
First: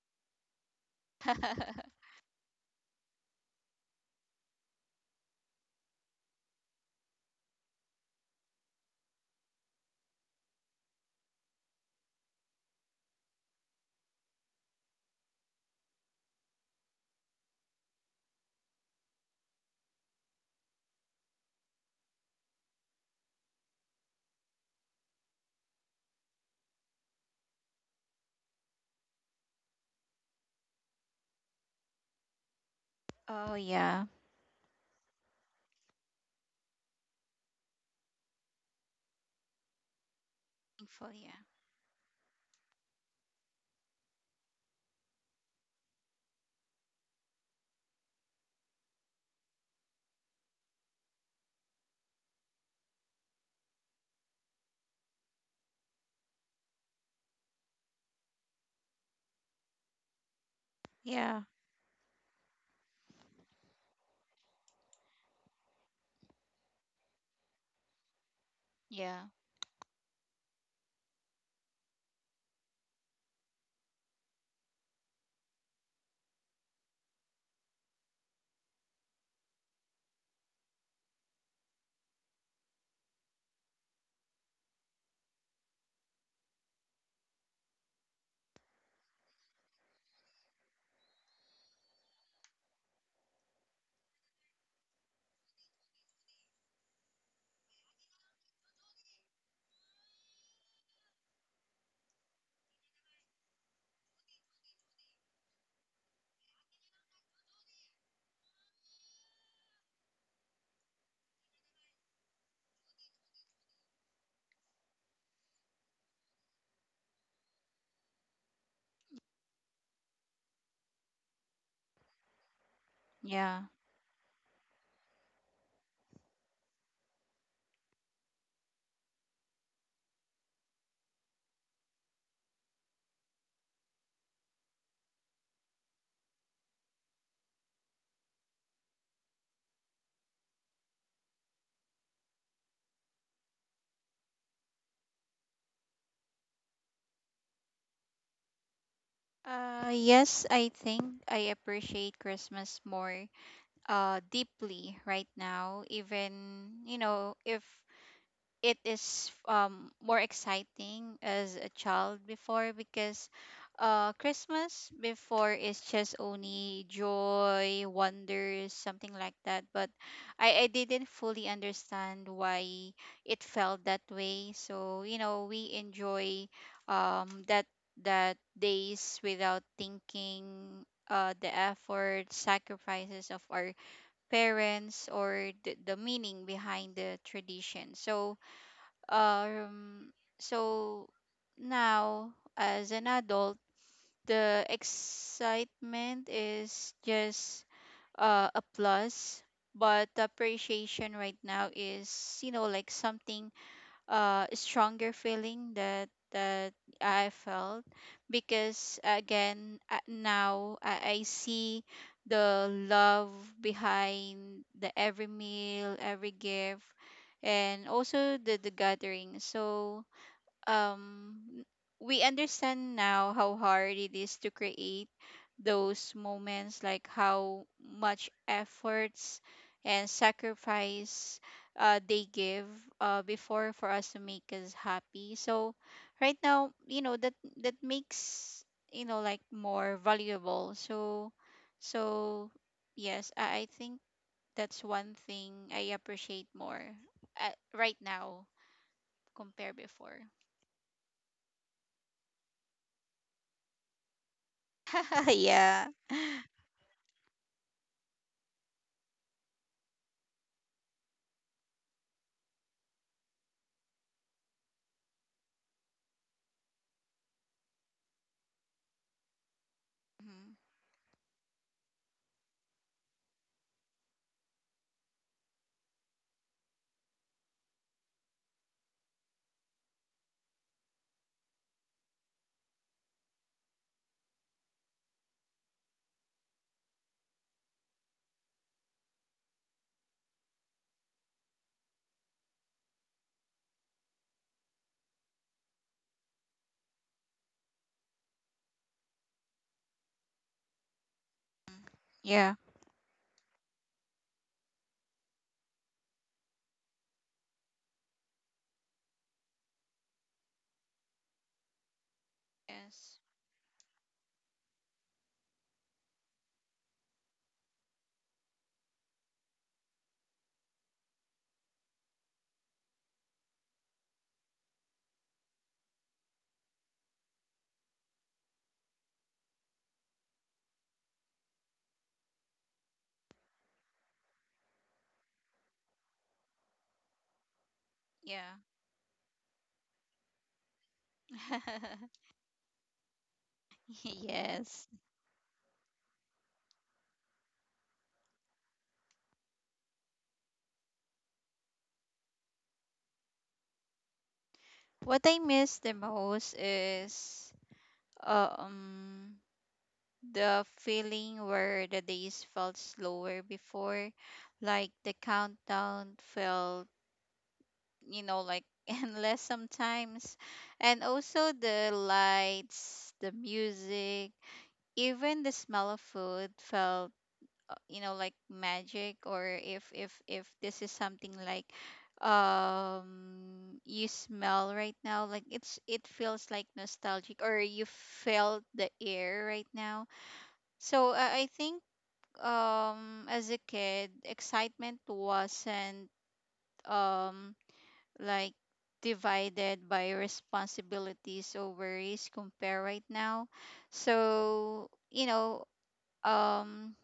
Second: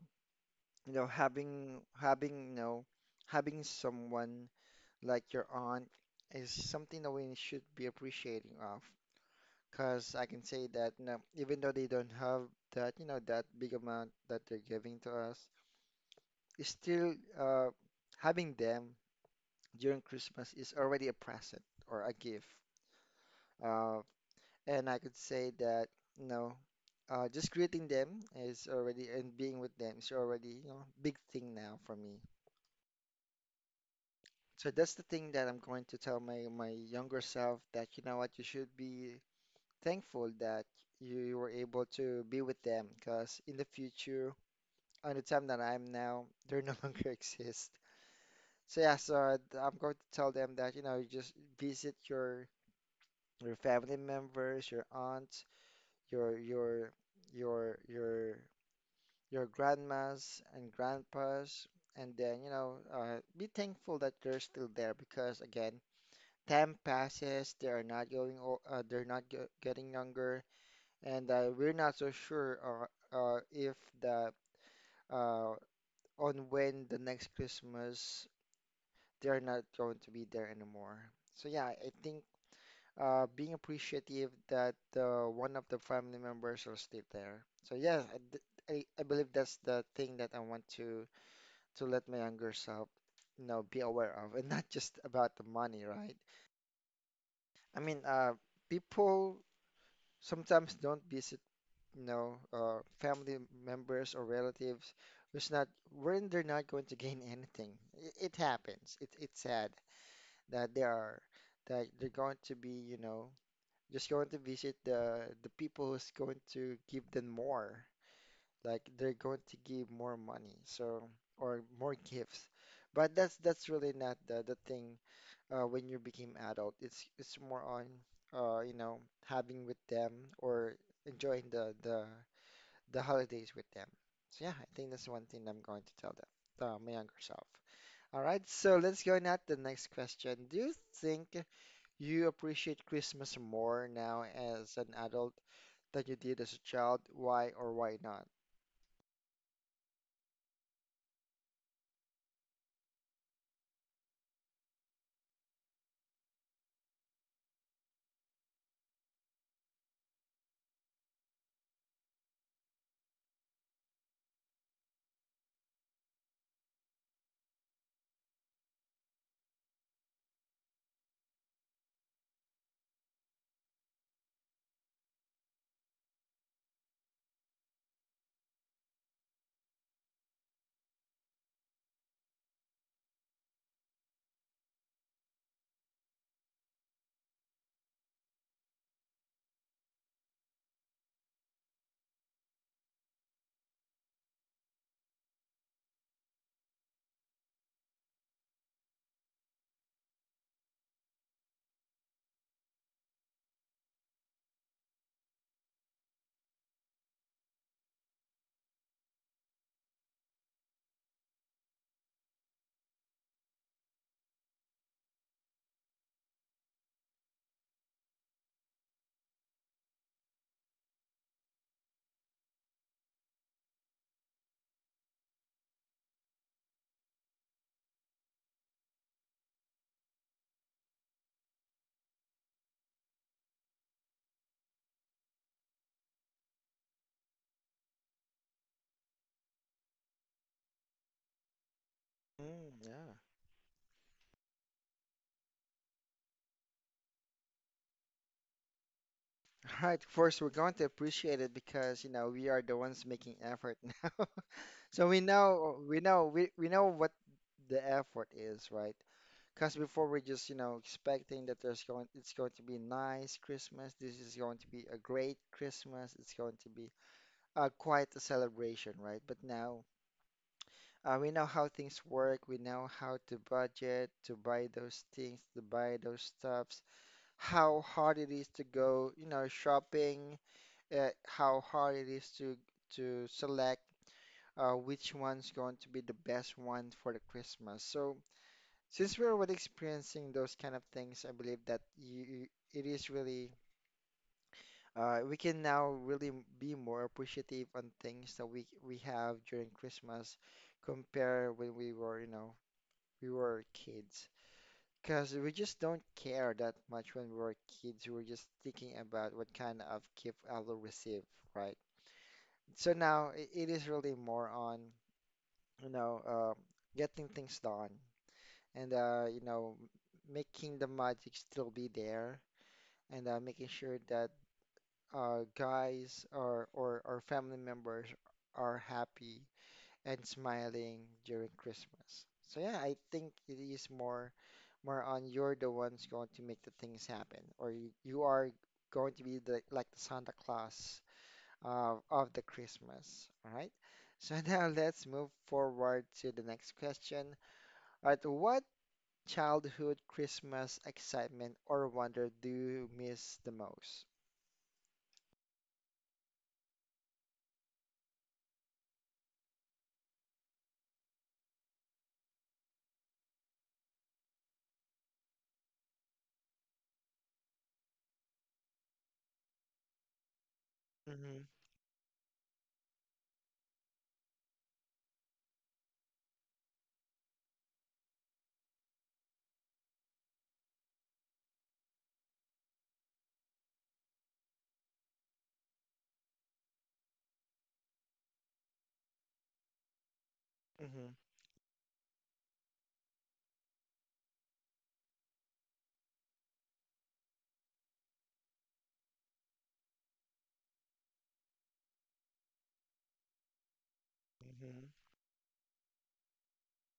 [SPEAKER 1] You know, having having someone like your aunt is something that we should be appreciating of. Because I can say that you know, even though they don't have that you know that big amount that they're giving to us, it's still having them during Christmas is already a present or a gift. Uh, and I could say that, you know, just greeting them is already, and being with them is already, you know, big thing now for me.
[SPEAKER 2] Oh, yeah.
[SPEAKER 1] So that's the thing that I'm going to tell my my younger self that, you know what, you should be thankful that
[SPEAKER 2] Thankful, yeah.
[SPEAKER 1] you were able to be with them because in the future, on the time that I'm now, they no longer exist. So yeah, so I'm going to tell them that, you know, you just visit your family members, your aunts, your your your your your grandmas and
[SPEAKER 2] Yeah.
[SPEAKER 1] grandpas, and then be thankful that they're still there because again, time passes. They are not going. They're
[SPEAKER 2] Yeah.
[SPEAKER 1] not getting younger, and we're not so sure if the uh, on when the next Christmas they're not going to be there anymore. So yeah, I think being appreciative that one of the family members will still there. So yeah, I believe that's the thing that I want to let my younger self, you know, be aware of, and not just about the money, right? I mean, people sometimes don't visit, you know, family members or relatives who's not when they're not going to gain anything. It happens. It, it's sad that they are that they're going to be, you know, just going to visit the people who's going to give them more. Like they're going to give more money, so or more gifts. But
[SPEAKER 2] Yeah.
[SPEAKER 1] that's really not the the thing when you became adult. It's more on you know having with them or enjoying the holidays with them. So yeah, I think that's one thing I'm going to tell them, my younger self. All right, so let's go now at the next question. Do you think you appreciate Christmas more now as an adult that you did as a child, why or why not?
[SPEAKER 2] Yes, I think I appreciate Christmas more, deeply right now, even you know, if it is, more exciting as a child before, because Christmas before is just only joy, wonders, something like that. But I didn't fully understand why it felt that way. So, you know, we enjoy, um that that days without thinking, the effort, sacrifices of our parents, or the meaning behind the tradition. So um, so now, as an adult, the excitement is just, a plus, but the appreciation right now is, you know, like something, stronger feeling that I felt, because again, now, I see the love behind the every meal, every gift, and also the gathering. So um we understand now how hard it is to create those moments, like how much efforts and sacrifice, they give, before for us to make us happy. So right now, you know, that makes, you know, like, more valuable. So
[SPEAKER 1] Mm, yeah.
[SPEAKER 2] yes, I think that's one thing I appreciate more, uh, right now compare
[SPEAKER 1] All right,
[SPEAKER 2] before.
[SPEAKER 1] first, we're going to appreciate it because, you know, we are the ones making effort now. So we know
[SPEAKER 2] Yeah.
[SPEAKER 1] we know we know what the effort is, right? Because before we're just, you know, expecting that there's going it's going to be nice Christmas, this is going to be a great Christmas, it's going to be quite a celebration, right? But now
[SPEAKER 2] Mhm.
[SPEAKER 1] we know how things work, we know how to budget, to buy those things, to buy those stuffs, how hard it is to go, you know, shopping, how hard it is to select which one's going to be the best one for the Christmas. So since we're already experiencing those kind of things, I believe that it is really we can now really be more appreciative on things that we have during Christmas compared when we were, you
[SPEAKER 2] Yeah.
[SPEAKER 1] know, we were kids. Because we just don't care that much when we were kids. We were just thinking about what kind of gift I will receive, right? So
[SPEAKER 2] Yes.
[SPEAKER 1] now it is really more on, you know, uh, getting things done, and, you know, making the magic still be there, and making sure that guys or family members are happy and smiling during Christmas. So yeah, I think it is more more on you're the ones going to make the things happen, or you are
[SPEAKER 2] Yeah.
[SPEAKER 1] going to be the like the Santa Claus of the Christmas. All right. So now
[SPEAKER 2] Yes.
[SPEAKER 1] let's move forward to the next question. All right, what childhood Christmas excitement or wonder do you miss the most?
[SPEAKER 2] What I miss the most is, um the feeling where the days felt slower before, like the countdown felt, you know, like endless sometimes, and
[SPEAKER 1] Mm-hmm.
[SPEAKER 2] also the lights, the music, even the smell of food felt, like magic. Or if this is something like, you smell right now, like it feels like nostalgic, or you felt the air right now. So
[SPEAKER 1] Mm-hmm.
[SPEAKER 2] I think, as a kid excitement wasn't, um like divided by responsibilities or worries compare right now.
[SPEAKER 1] Mm-hmm.
[SPEAKER 2] So you know, um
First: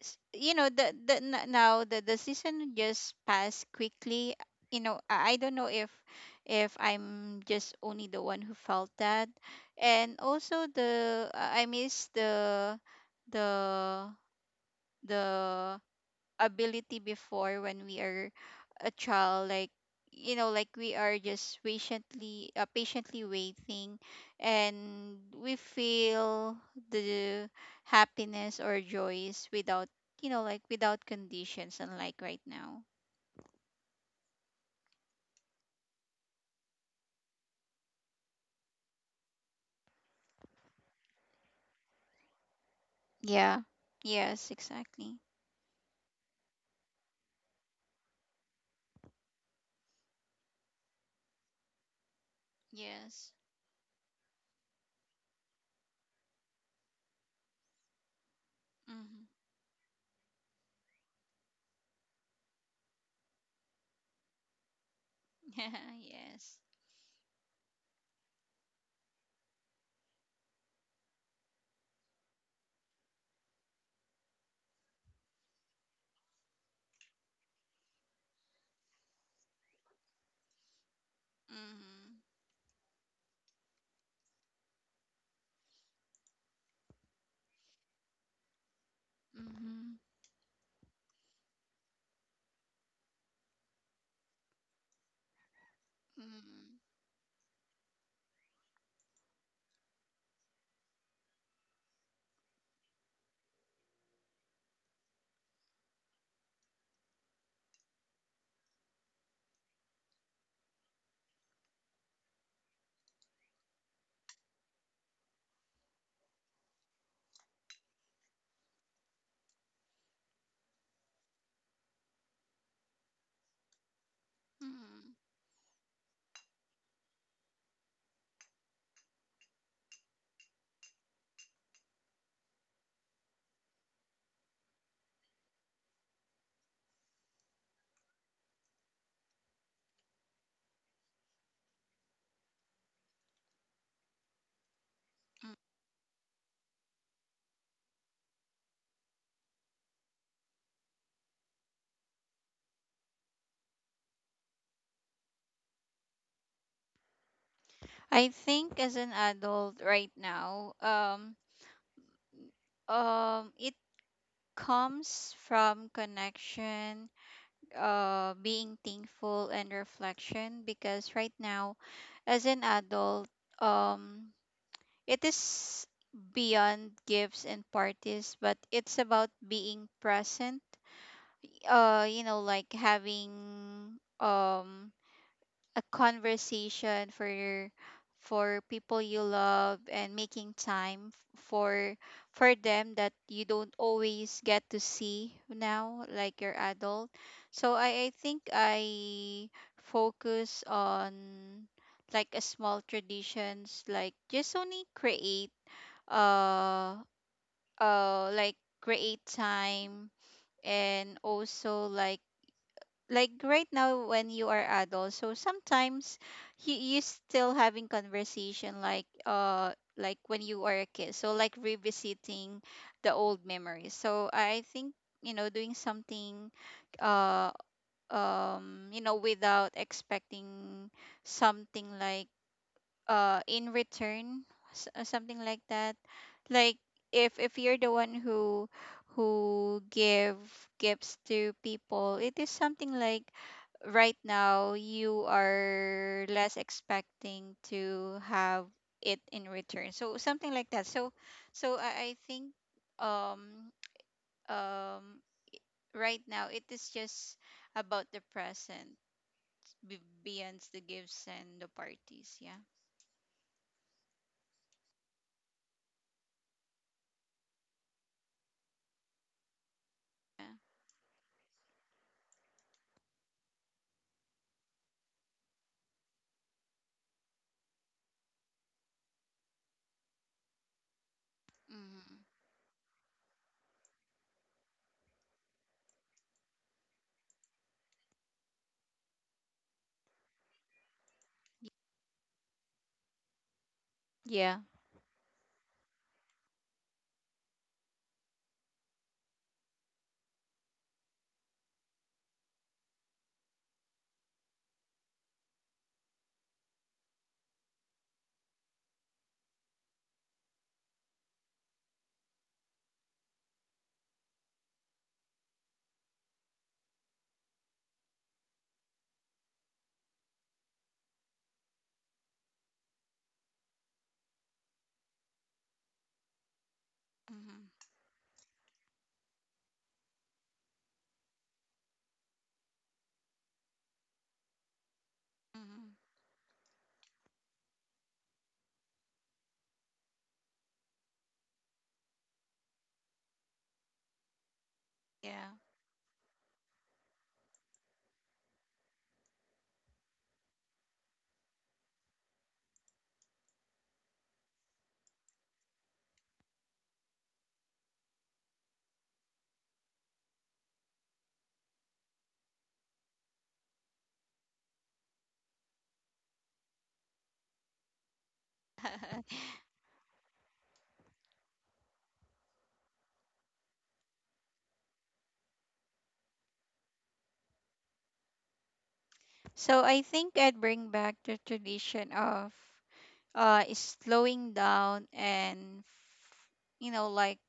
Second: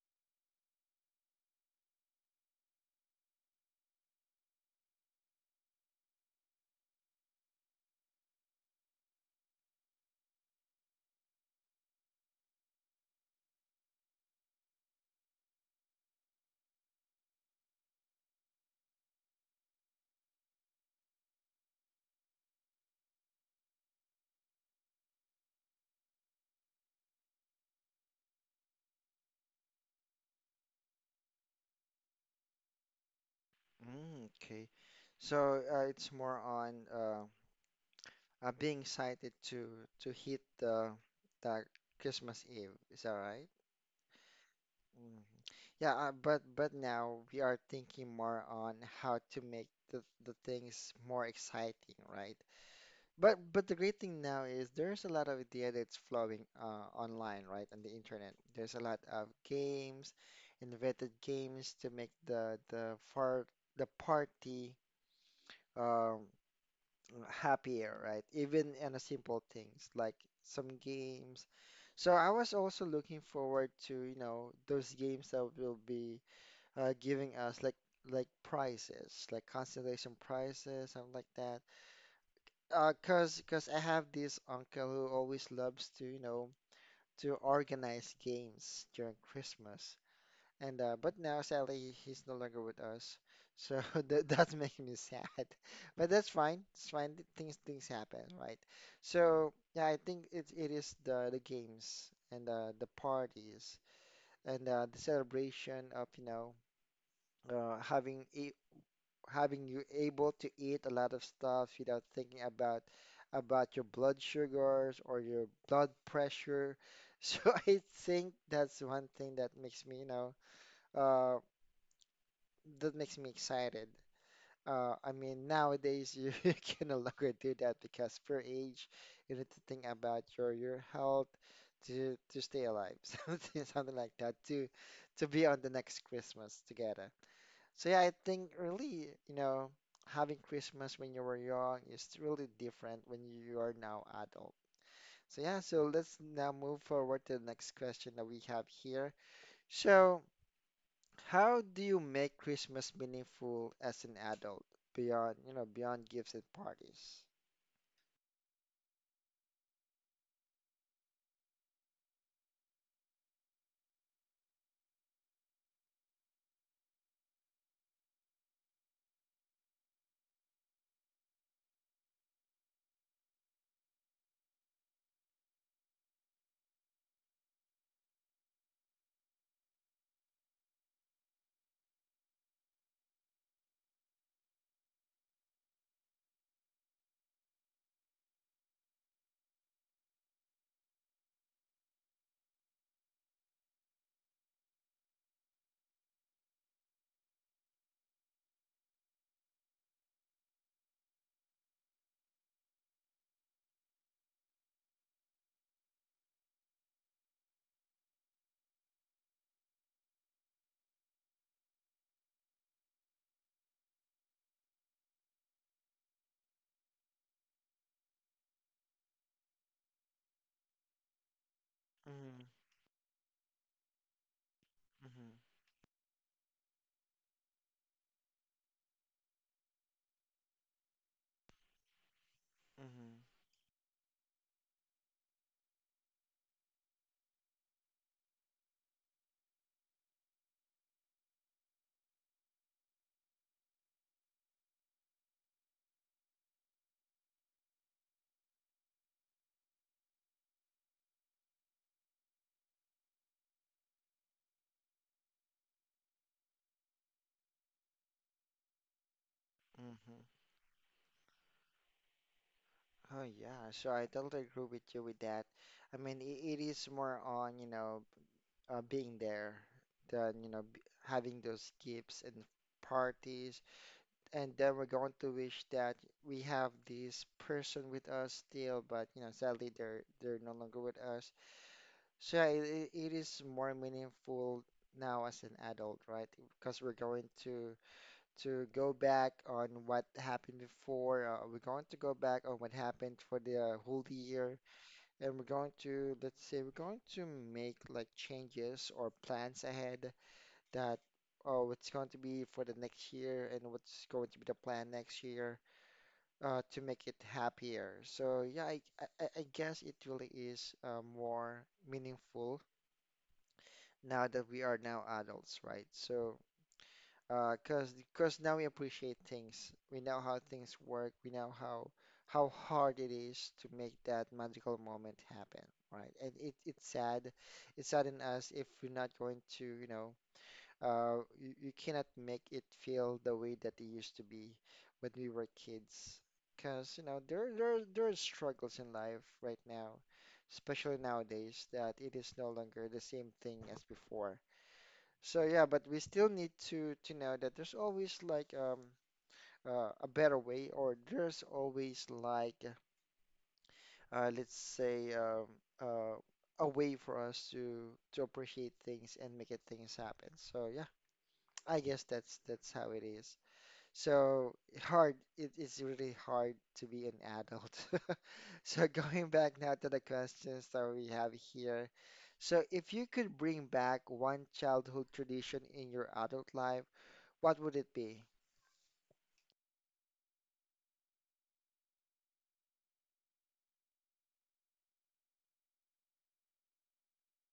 [SPEAKER 2] now the season just passed quickly. You know, I don't know if I'm just only the one who felt that. And also the I miss the the ability before when we are a child, like, you know, like, we are just patiently waiting, and we feel the happiness or joys without, you know, like, without conditions, unlike right now.
[SPEAKER 1] Mm, okay. So it's more on I'd be excited to hit the Christmas Eve. Is that right?
[SPEAKER 2] Yeah, yes, exactly.
[SPEAKER 1] Mm. Yeah, but now we are thinking more on how to make the things more exciting, right?
[SPEAKER 2] Yes.
[SPEAKER 1] But the great thing now is there's a lot of idea that's flowing online, right, on the internet. There's a lot
[SPEAKER 2] Mm-hmm.
[SPEAKER 1] of games, invented games to make the party
[SPEAKER 2] Yeah,
[SPEAKER 1] um,
[SPEAKER 2] yes.
[SPEAKER 1] happier, right? Even in a simple things like some games. So I was also looking forward to those games that will be giving us like prizes, like constellation prizes, something like that.
[SPEAKER 2] Mm-hmm.
[SPEAKER 1] Cause I have this uncle who always loves to, to organize games during Christmas.
[SPEAKER 2] Mm-hmm.
[SPEAKER 1] And but now sadly he's no longer with us, so that's making me sad. But that's fine.
[SPEAKER 2] Mm-hmm.
[SPEAKER 1] It's fine. Things happen, right? So yeah, I think it is the games and the parties and the celebration of uh, having e having you able to eat a lot of stuff without thinking about your blood sugars or your blood pressure. So I think that's one thing that makes me Uh, that makes me excited. I
[SPEAKER 2] Mm-hmm.
[SPEAKER 1] mean, nowadays you can no longer do that because per age, you need to think about your health to stay alive, something like that to be on the next Christmas together. So yeah, I think really, having Christmas when you were young is really different when you are now adult. So yeah, so let's now move forward to the next question that we have here. So, how do you make Christmas meaningful as an adult beyond, beyond gifts and parties?
[SPEAKER 2] I think as an adult right now, it comes from connection, being thankful and reflection, because right now, as an adult, um, it is beyond gifts and parties, but it's about being present. You know, like having, a conversation for people you love, and making time for them that you don't always get to see now, like you're adult. So I think I focus on like a small traditions, like just only create, uh uh like create time. And also like right now when you are adult, so sometimes you still having conversation, like, like when you are a kid, so like
[SPEAKER 1] Mm-hmm,
[SPEAKER 2] revisiting the old memories, so I think,
[SPEAKER 1] mm-hmm,
[SPEAKER 2] you know, doing something, uh you know, without expecting something, like, in return. Something like that, like, if you're the one who give gifts to people, it is something like right now you are less expecting to have it in return, so something like that. I think, um um right now it is just about the present,
[SPEAKER 1] mm-hmm, mm-hmm.
[SPEAKER 2] beyond the gifts and the parties, yeah.
[SPEAKER 1] Oh yeah, so I totally agree with you with that. I mean, it is more on, being there than,
[SPEAKER 2] Yeah.
[SPEAKER 1] b having those gifts and parties. And then we're going to wish that we have this person with us still, but you know, sadly they're no longer with us.
[SPEAKER 2] Mm-hmm.
[SPEAKER 1] So yeah, it is more meaningful now as an adult, right? Because we're going to go back on what happened before. We're going to go back on what happened for the whole year,
[SPEAKER 2] Yeah.
[SPEAKER 1] and we're going to, let's say, we're going to make like changes or plans ahead that oh, what's going to be for the next year and what's going to be the plan next year to make it happier. So yeah, I guess it really is more meaningful now that we are now adults, right? So, cause now we appreciate things. We know how things work. We know how hard it is to make that magical moment happen, right? And it's sad.
[SPEAKER 2] Hmm.
[SPEAKER 1] It's sad in us if we're not going to, you cannot make it feel the way that it used to be when we were
[SPEAKER 2] Hmm.
[SPEAKER 1] kids. Cause you know there are struggles in life right now, especially nowadays that it is no longer the same thing as before. So
[SPEAKER 2] Yeah.
[SPEAKER 1] yeah, but we still need to know that there's always like a better way, or there's always like let's say uh, a way for us to appreciate things and make it things happen. So yeah, I guess that's how it is. So hard, it is really hard to be an adult. So going back now to the questions that we have here. So if you could bring back one childhood tradition in your adult life, what would it be?
[SPEAKER 2] So I think I'd bring back the tradition of, slowing down and, you know, like,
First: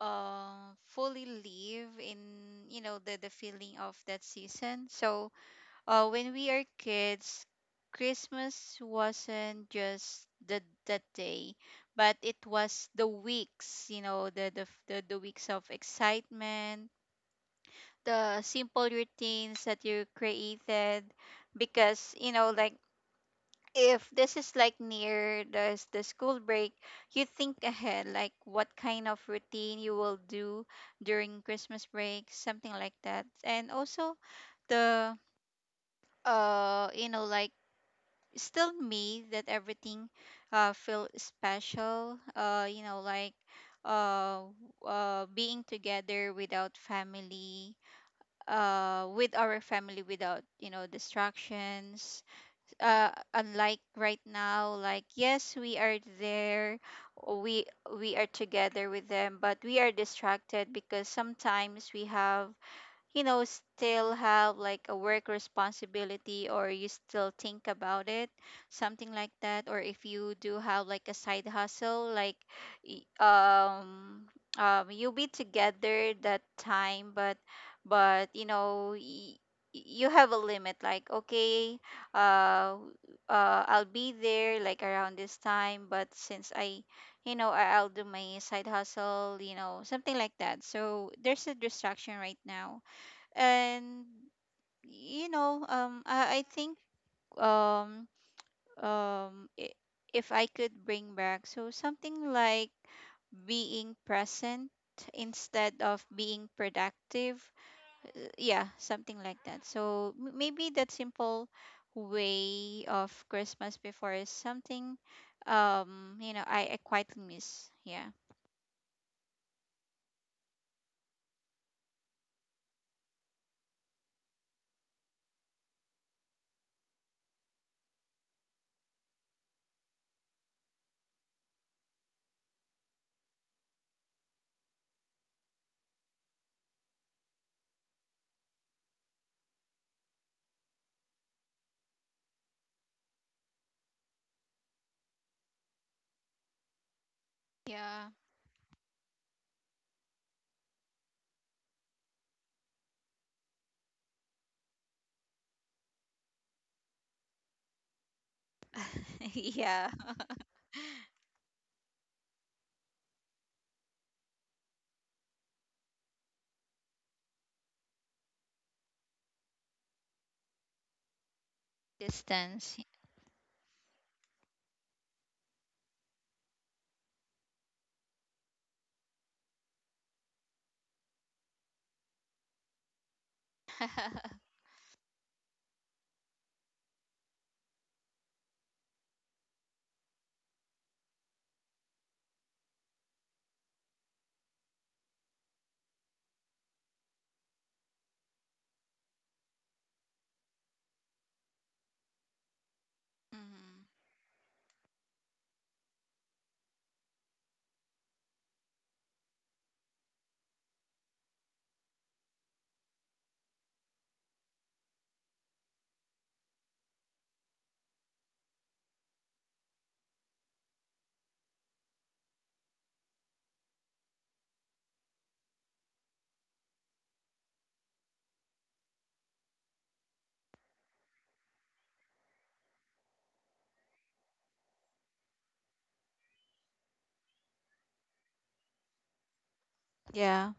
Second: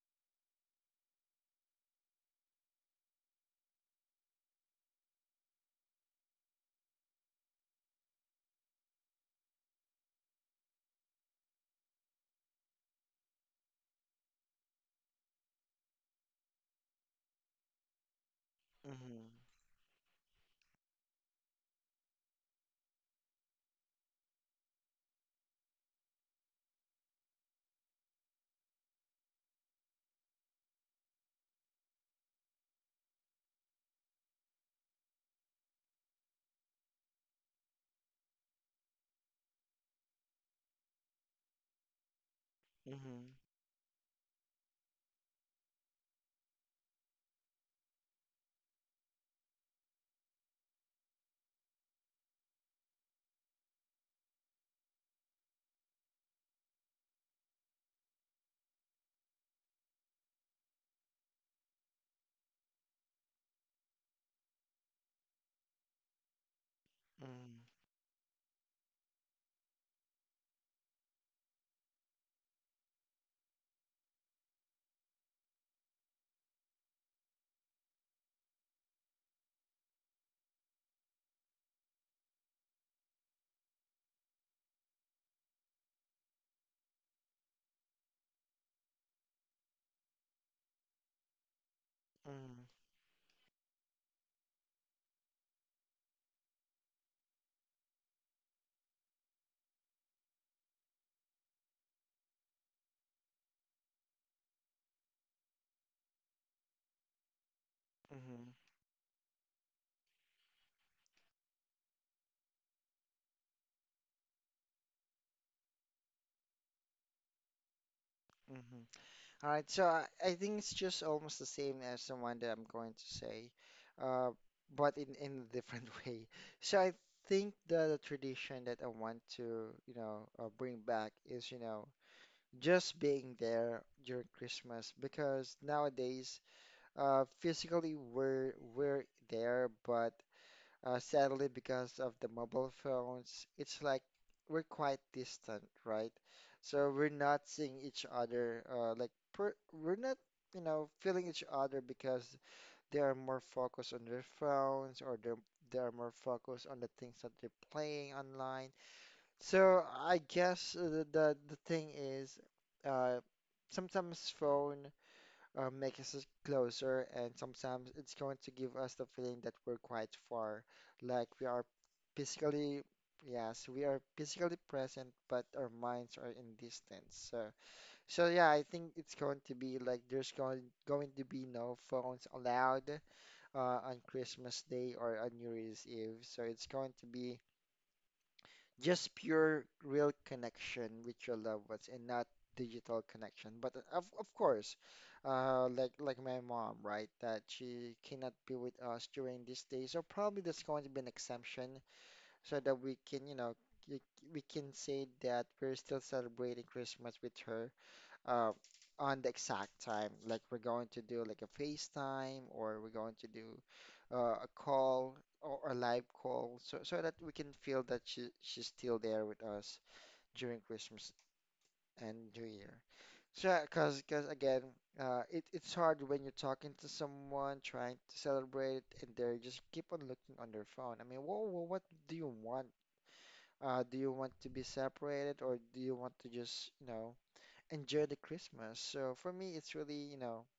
[SPEAKER 2] fully live in, you know, the feeling of that season. So when we are kids, Christmas wasn't just the that day, but it was the weeks, you know, the weeks of excitement, the simple
[SPEAKER 1] Mm-hmm.
[SPEAKER 2] routines that you created, because you know, like, if this is like near the school break, you think ahead like what kind of routine you will do during Christmas break, something like that, and also the you know, like, still me that everything, feel special,
[SPEAKER 1] Mm-hmm.
[SPEAKER 2] uh, being together without family with our family, without, you know, distractions, unlike right now, like, yes, we are there, we we are together with them, but we are distracted, because sometimes we have, you know, still have like a work responsibility, or you still
[SPEAKER 1] Mm-hmm.
[SPEAKER 2] think about it, something like that. Or if you do have like a side hustle, like, y- um you'll be together that time, but but you know y- you have a limit, like, "Okay, uh I'll be there like around this time, but since I, you know, I'll do my side hustle," you know, something like that. So there's a distraction right now. And you know, I think, um um i- if I could bring back so something like being present instead of being productive.
[SPEAKER 1] Mm-hmm.
[SPEAKER 2] Yeah, something like that. So maybe that simple way of Christmas before is something, you know, I quite miss, yeah.
[SPEAKER 1] Mm-hmm. All right, so I think it's just almost the same as the one that I'm going to say, uh, but in a different way. So I think the tradition that I want to, bring back is, you know, just being there during Christmas because nowadays, physically we're there, but sadly, because of the mobile phones, it's like we're quite distant, right? So we're not seeing
[SPEAKER 2] Yeah.
[SPEAKER 1] each other, like per we're not, you know, feeling each other because they are more focused on their phones or they are more focused on the things that they're playing online. So
[SPEAKER 2] Yeah.
[SPEAKER 1] I guess the thing is, uh, sometimes phone makes us closer, and sometimes it's going to give us the feeling that we're quite far, like we are
[SPEAKER 2] Distance.
[SPEAKER 1] physically, yes, we are physically present, but our minds are in distance. So, so yeah, I think it's going to be like there's going going to be no phones allowed on Christmas Day or on New Year's Eve. So it's going to be just pure real connection with your loved ones and not digital connection but of course like my mom right that she cannot be with us during these days. So probably there's going to be an exemption so that we can you know
[SPEAKER 2] Mhm.
[SPEAKER 1] we can say that we're still celebrating Christmas with her uh, on the exact time. Like we're going to do like a FaceTime or we're going to do a call or a live call so, so that we can feel that she's still there with us during Christmas and New Year. So, because again, it's hard when you're talking to someone trying to celebrate and they just keep on looking on their phone. I mean, whoa, what do you want? Do you want to be separated or do you want to just, you know, enjoy the Christmas. So for me, it's really, you know,
[SPEAKER 2] Yeah.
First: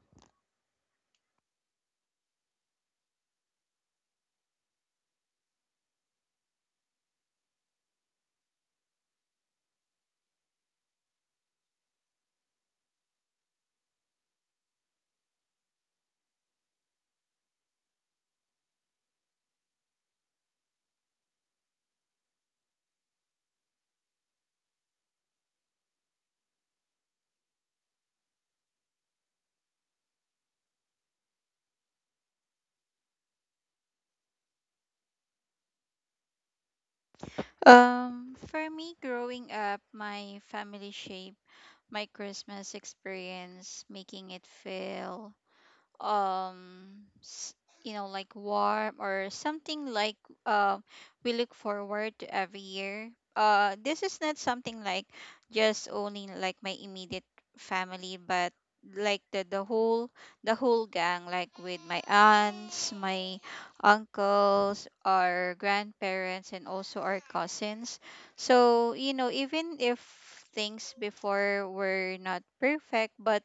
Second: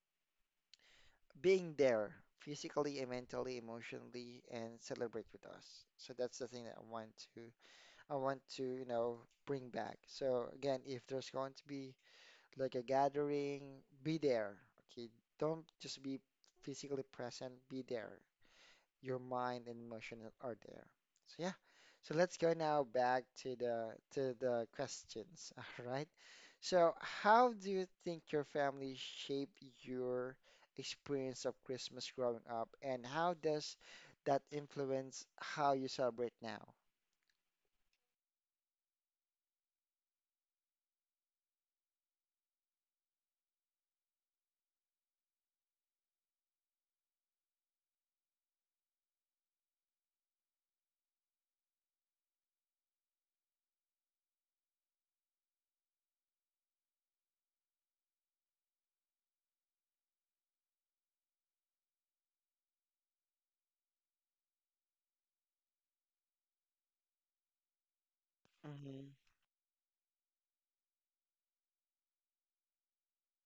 [SPEAKER 1] being there physically and mentally, emotionally, and celebrate with us. So that's the thing that I want to, you know, bring back. So again, if there's going to be like a gathering, be there. Okay, don't just be physically present, be there your mind and emotion are there. So yeah. So let's go now back to the questions. All right. So how do you think your family shaped your experience of Christmas growing up, and how does that influence how you celebrate now?
[SPEAKER 2] For me, growing up, my family shaped my Christmas experience, making it feel, um s- you know, like warm, or something like, uh, we look forward to every year. This is not something like just only like my immediate family, but like the whole gang, like with my aunts, my uncles, our grandparents, and also our cousins. So you
[SPEAKER 1] Mhm.
[SPEAKER 2] know, even if things before were not perfect, but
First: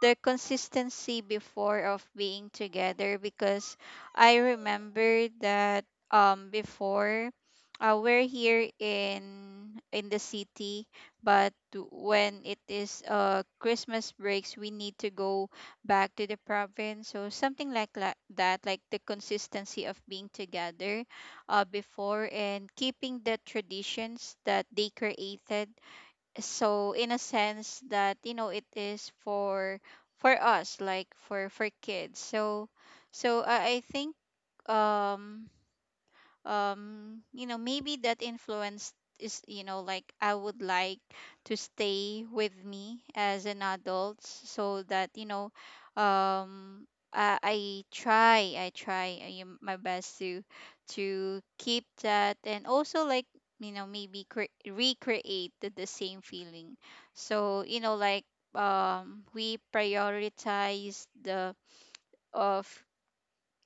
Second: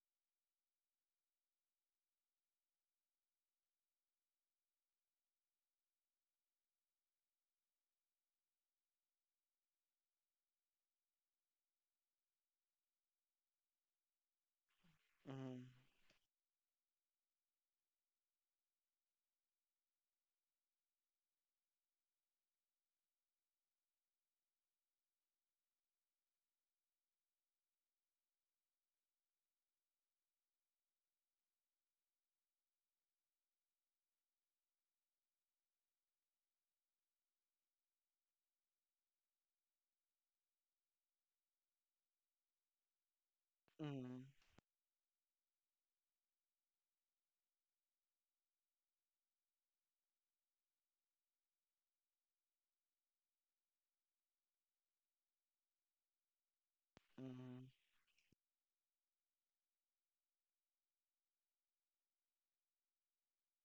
[SPEAKER 2] the consistency before of being together, because I remember that, before, we're here in the city, but when it is, Christmas breaks, we need to go
[SPEAKER 1] Mhm.
[SPEAKER 2] back to the province, so something like, that, like the consistency of being together, before, and keeping the traditions that they created, so in a sense that you know it is for us, like for kids. I think, um you know, maybe that influence is, you know, like, I would like to stay with me as an adult,
[SPEAKER 1] Mhm.
[SPEAKER 2] so that you know, um I try my best to keep that, and also like, you know, maybe recreate the same feeling, so
[SPEAKER 1] Mhm.
[SPEAKER 2] you know, like, we prioritize the of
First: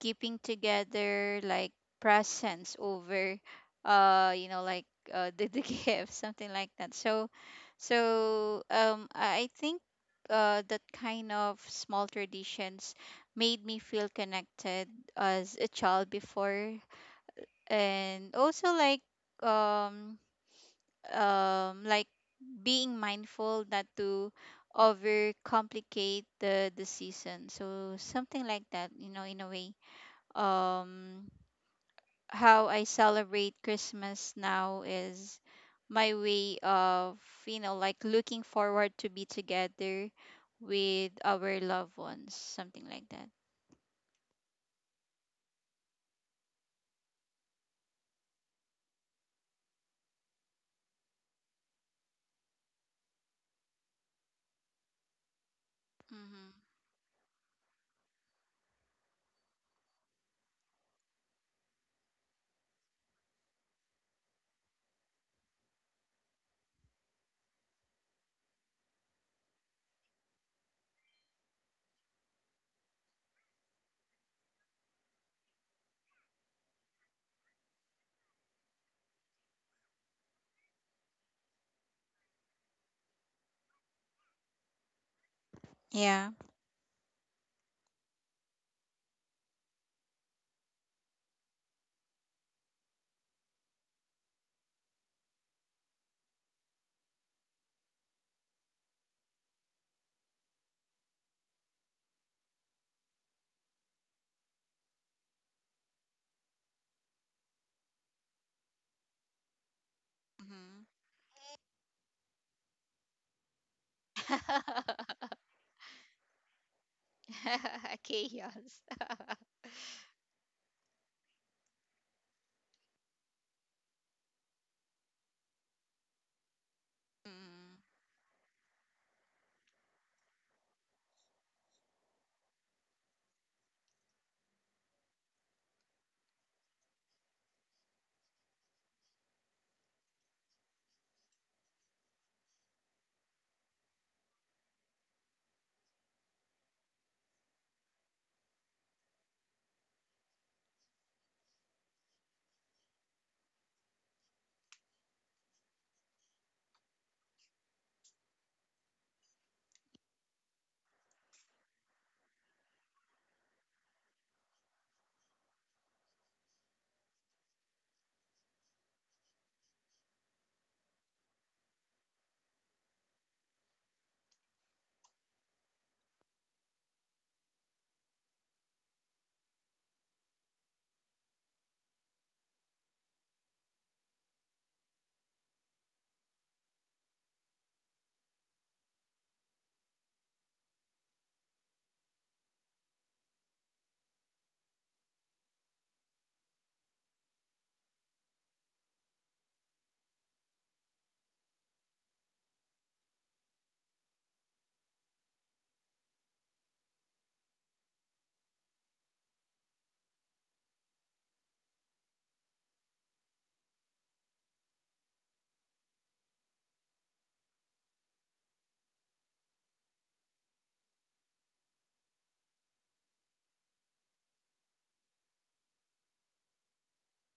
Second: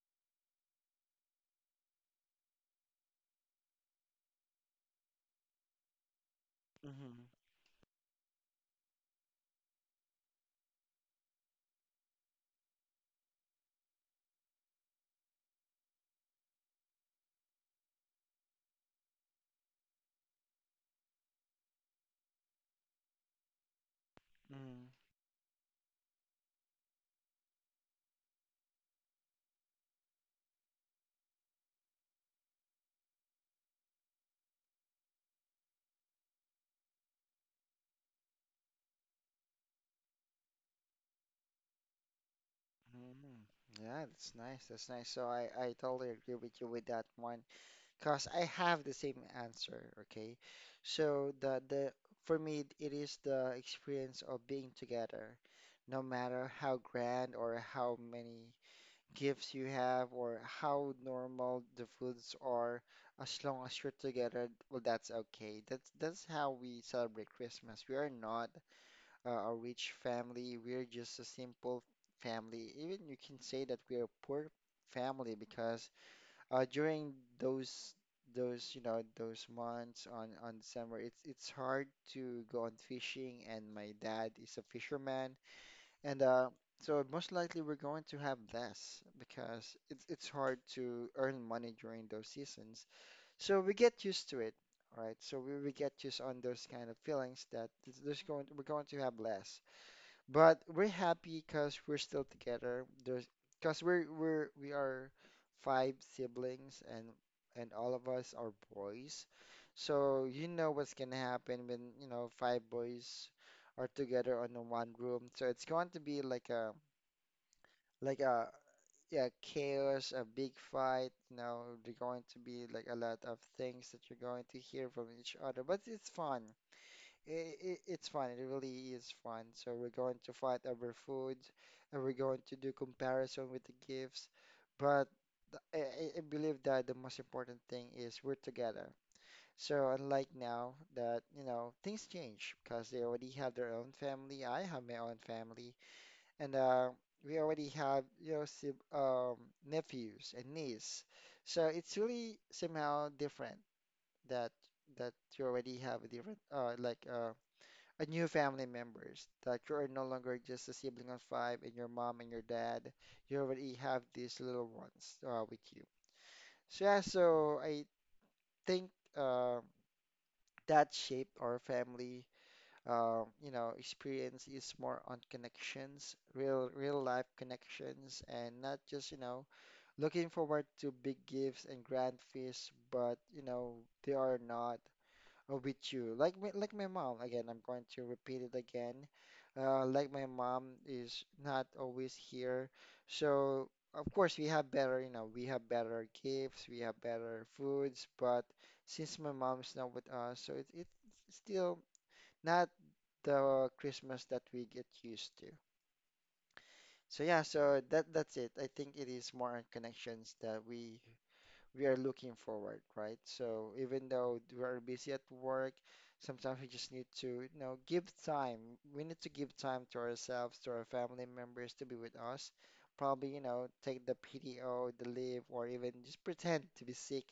[SPEAKER 2] keeping together, like presents over, you know, like, the gift, something like that. So
[SPEAKER 1] Mhm.
[SPEAKER 2] so I think, that kind of small traditions made me feel connected as a child before, and also like, um like being mindful not to
[SPEAKER 1] Mhm.
[SPEAKER 2] overcomplicate the season, so something like that, you know, in a way, um how I celebrate Christmas now is my way of, you know, like, looking forward to be together with our loved ones, something like that.
[SPEAKER 1] Mm, yeah, that's nice. That's nice. So I totally agree with you with that one. Because I have the same answer, okay? So the for me it is the experience of being together, no
[SPEAKER 2] Mm-hmm.
[SPEAKER 1] matter how grand or how many gifts you have or how normal the foods are, as long as you're together, well that's okay. That's how we celebrate Christmas. We are not a rich family. We're just a simple family. Even you can say that we are a poor family because during those you know those months on summer it's hard to go on fishing and my dad is a fisherman and
[SPEAKER 2] Yeah.
[SPEAKER 1] so most likely we're going to have less because it's hard to earn money during those seasons, so we get used to it, right? So we get used on those kind of feelings that th- there's going we're going to have less, but we're happy because we're still together. There's because we are five siblings and all of us are boys. So you know what's gonna happen when, you know, five boys are together on the one
[SPEAKER 2] Mm-hmm.
[SPEAKER 1] room. So it's going to be like a
[SPEAKER 2] Chaos.
[SPEAKER 1] yeah, chaos, a big fight, you know, there's going to be like a lot of things that you're going to hear from each other, but it's fun.
[SPEAKER 2] Mm.
[SPEAKER 1] It's fun. It really is fun. So we're going to fight over food, and we're going to do comparison with the gifts. But I believe that the most important thing is we're together. So unlike now that, you know, things change because they already have their own family. I have my own family, and we already have, you know, sib nephews and niece. So it's really somehow different that you already have a different, a new family members that you are no longer just a sibling of five and your mom and your dad, you already have these little ones with you. So yeah, so I think uh, that shaped our family experience is more on connections, real life connections, and not just you know looking forward to big gifts and grand feasts, but you know they are not with you. Like my mom, again, I'm going to repeat it again. Like my mom is not always here. So, of course, we have better, you know, we have better gifts, we have better foods, but since my mom's not with us, so it's still not the Christmas that we get used to. So yeah, so that's it. I think it is more on connections that we are looking forward, right? So even though we are busy at work, sometimes we just need to, you know, give time. We need to give time to ourselves, to our family members to be with us. Probably, you know, take the PTO, the leave, or even just pretend to be sick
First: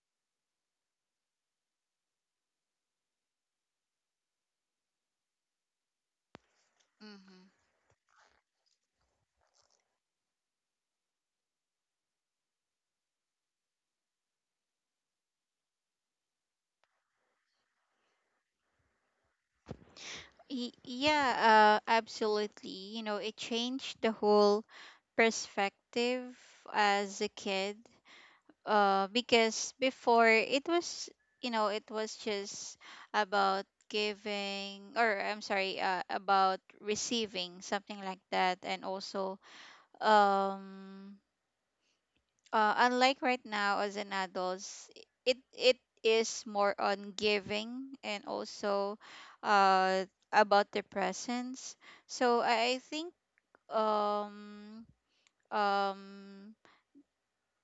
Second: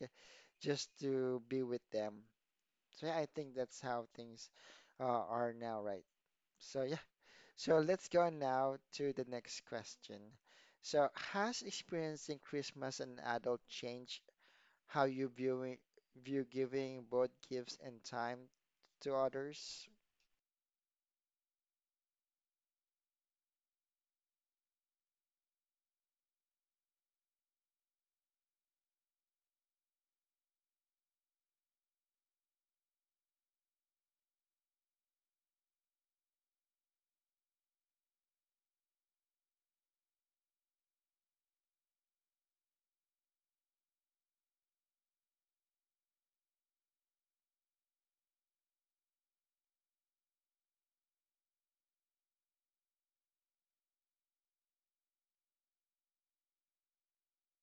[SPEAKER 1] just to be with them. So yeah, I think that's how things are now, right? So yeah,
[SPEAKER 2] Mm-hmm.
[SPEAKER 1] so let's go now to the next question. So has experiencing Christmas an adult changed how you viewing view giving both gifts and time to others?
[SPEAKER 2] Yeah, absolutely. You know, it changed the whole perspective as a kid because before it was it was just about giving, or I'm sorry, about receiving something like that. And also um unlike right now as an adults, it is more on giving and also uh about the presence. So I think um um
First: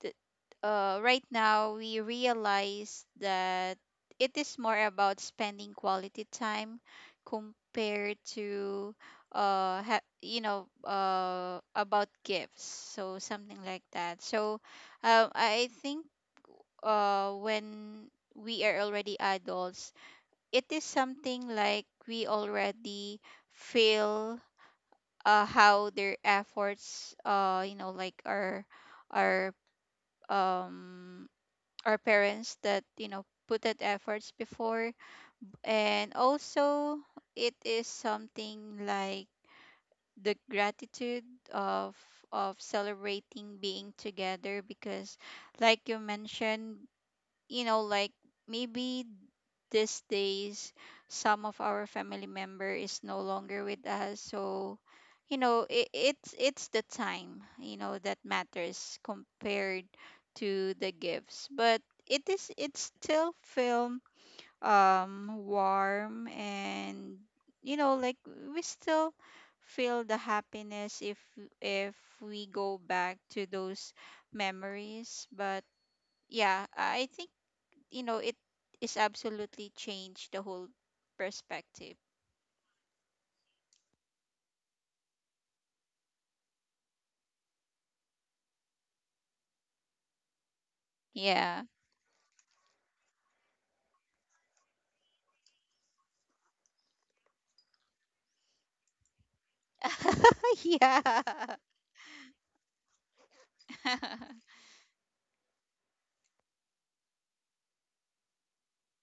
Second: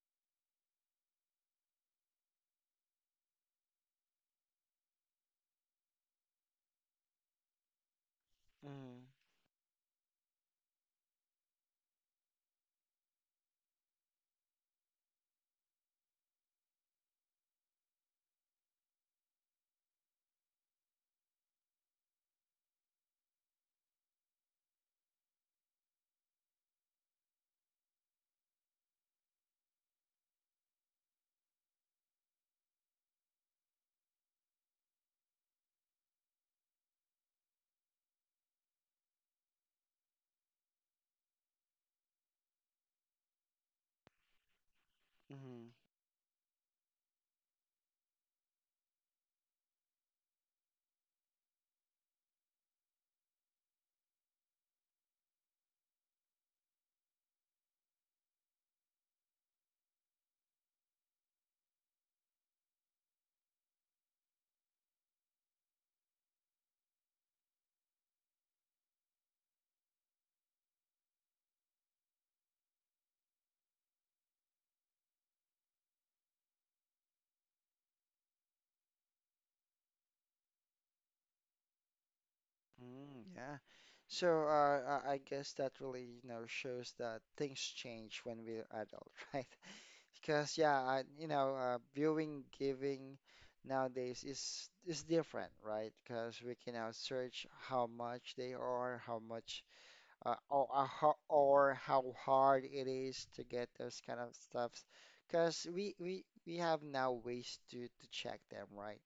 [SPEAKER 2] th- right now we realize that it is more about spending quality time compared to
[SPEAKER 1] Mm,
[SPEAKER 2] about gifts, so something like that. So I think when we are already adults, it is something like we already feel how their efforts, like, are um our parents that, you know, put that efforts before. And also it is something like the gratitude of celebrating being together. Because
[SPEAKER 1] mm,
[SPEAKER 2] like you mentioned, like, maybe these days some of our family member is no longer with us. So it's the time, you know, that matters compared to the gifts. But it is, it still feel warm, and, you know, like we still feel the happiness if if we go back to those memories. But yeah, I think, you know, it is absolutely changed the whole perspective.
[SPEAKER 1] yeah. So I guess that really, you know, shows that things change when we're adult, right? Because yeah, I, you know,
[SPEAKER 2] Yeah.
[SPEAKER 1] viewing, giving nowadays is different, right? Because we can now search how much they are, how much
[SPEAKER 2] Yeah.
[SPEAKER 1] or how hard it is to get those kind of stuffs. Because we have now ways to check them, right?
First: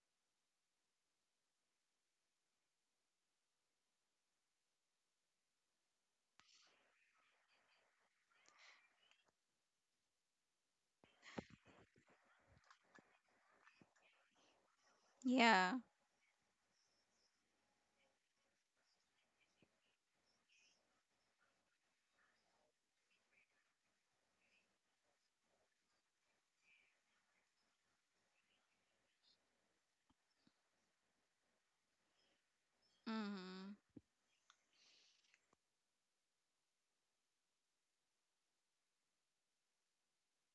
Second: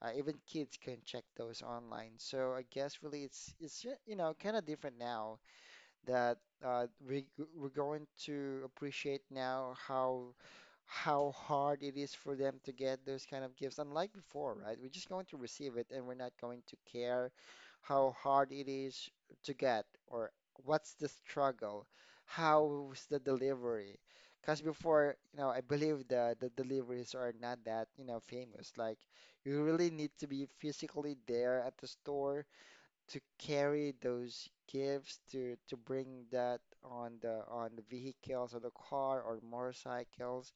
[SPEAKER 1] Even kids can check those online. So I guess really you know kind of different now that uh, we we're going to appreciate now how hard it is for them to get those kind of gifts. Unlike before, right? We're just going to
[SPEAKER 2] Yeah.
[SPEAKER 1] receive it and we're not going to care how hard it is to get or what's the struggle, how's the delivery. Because before, you know, I believe the deliveries are not that, you know, famous. Like you really need to be physically there at the store to
[SPEAKER 2] Mm-hmm.
[SPEAKER 1] carry those gifts to bring that on the vehicles or the car or motorcycles.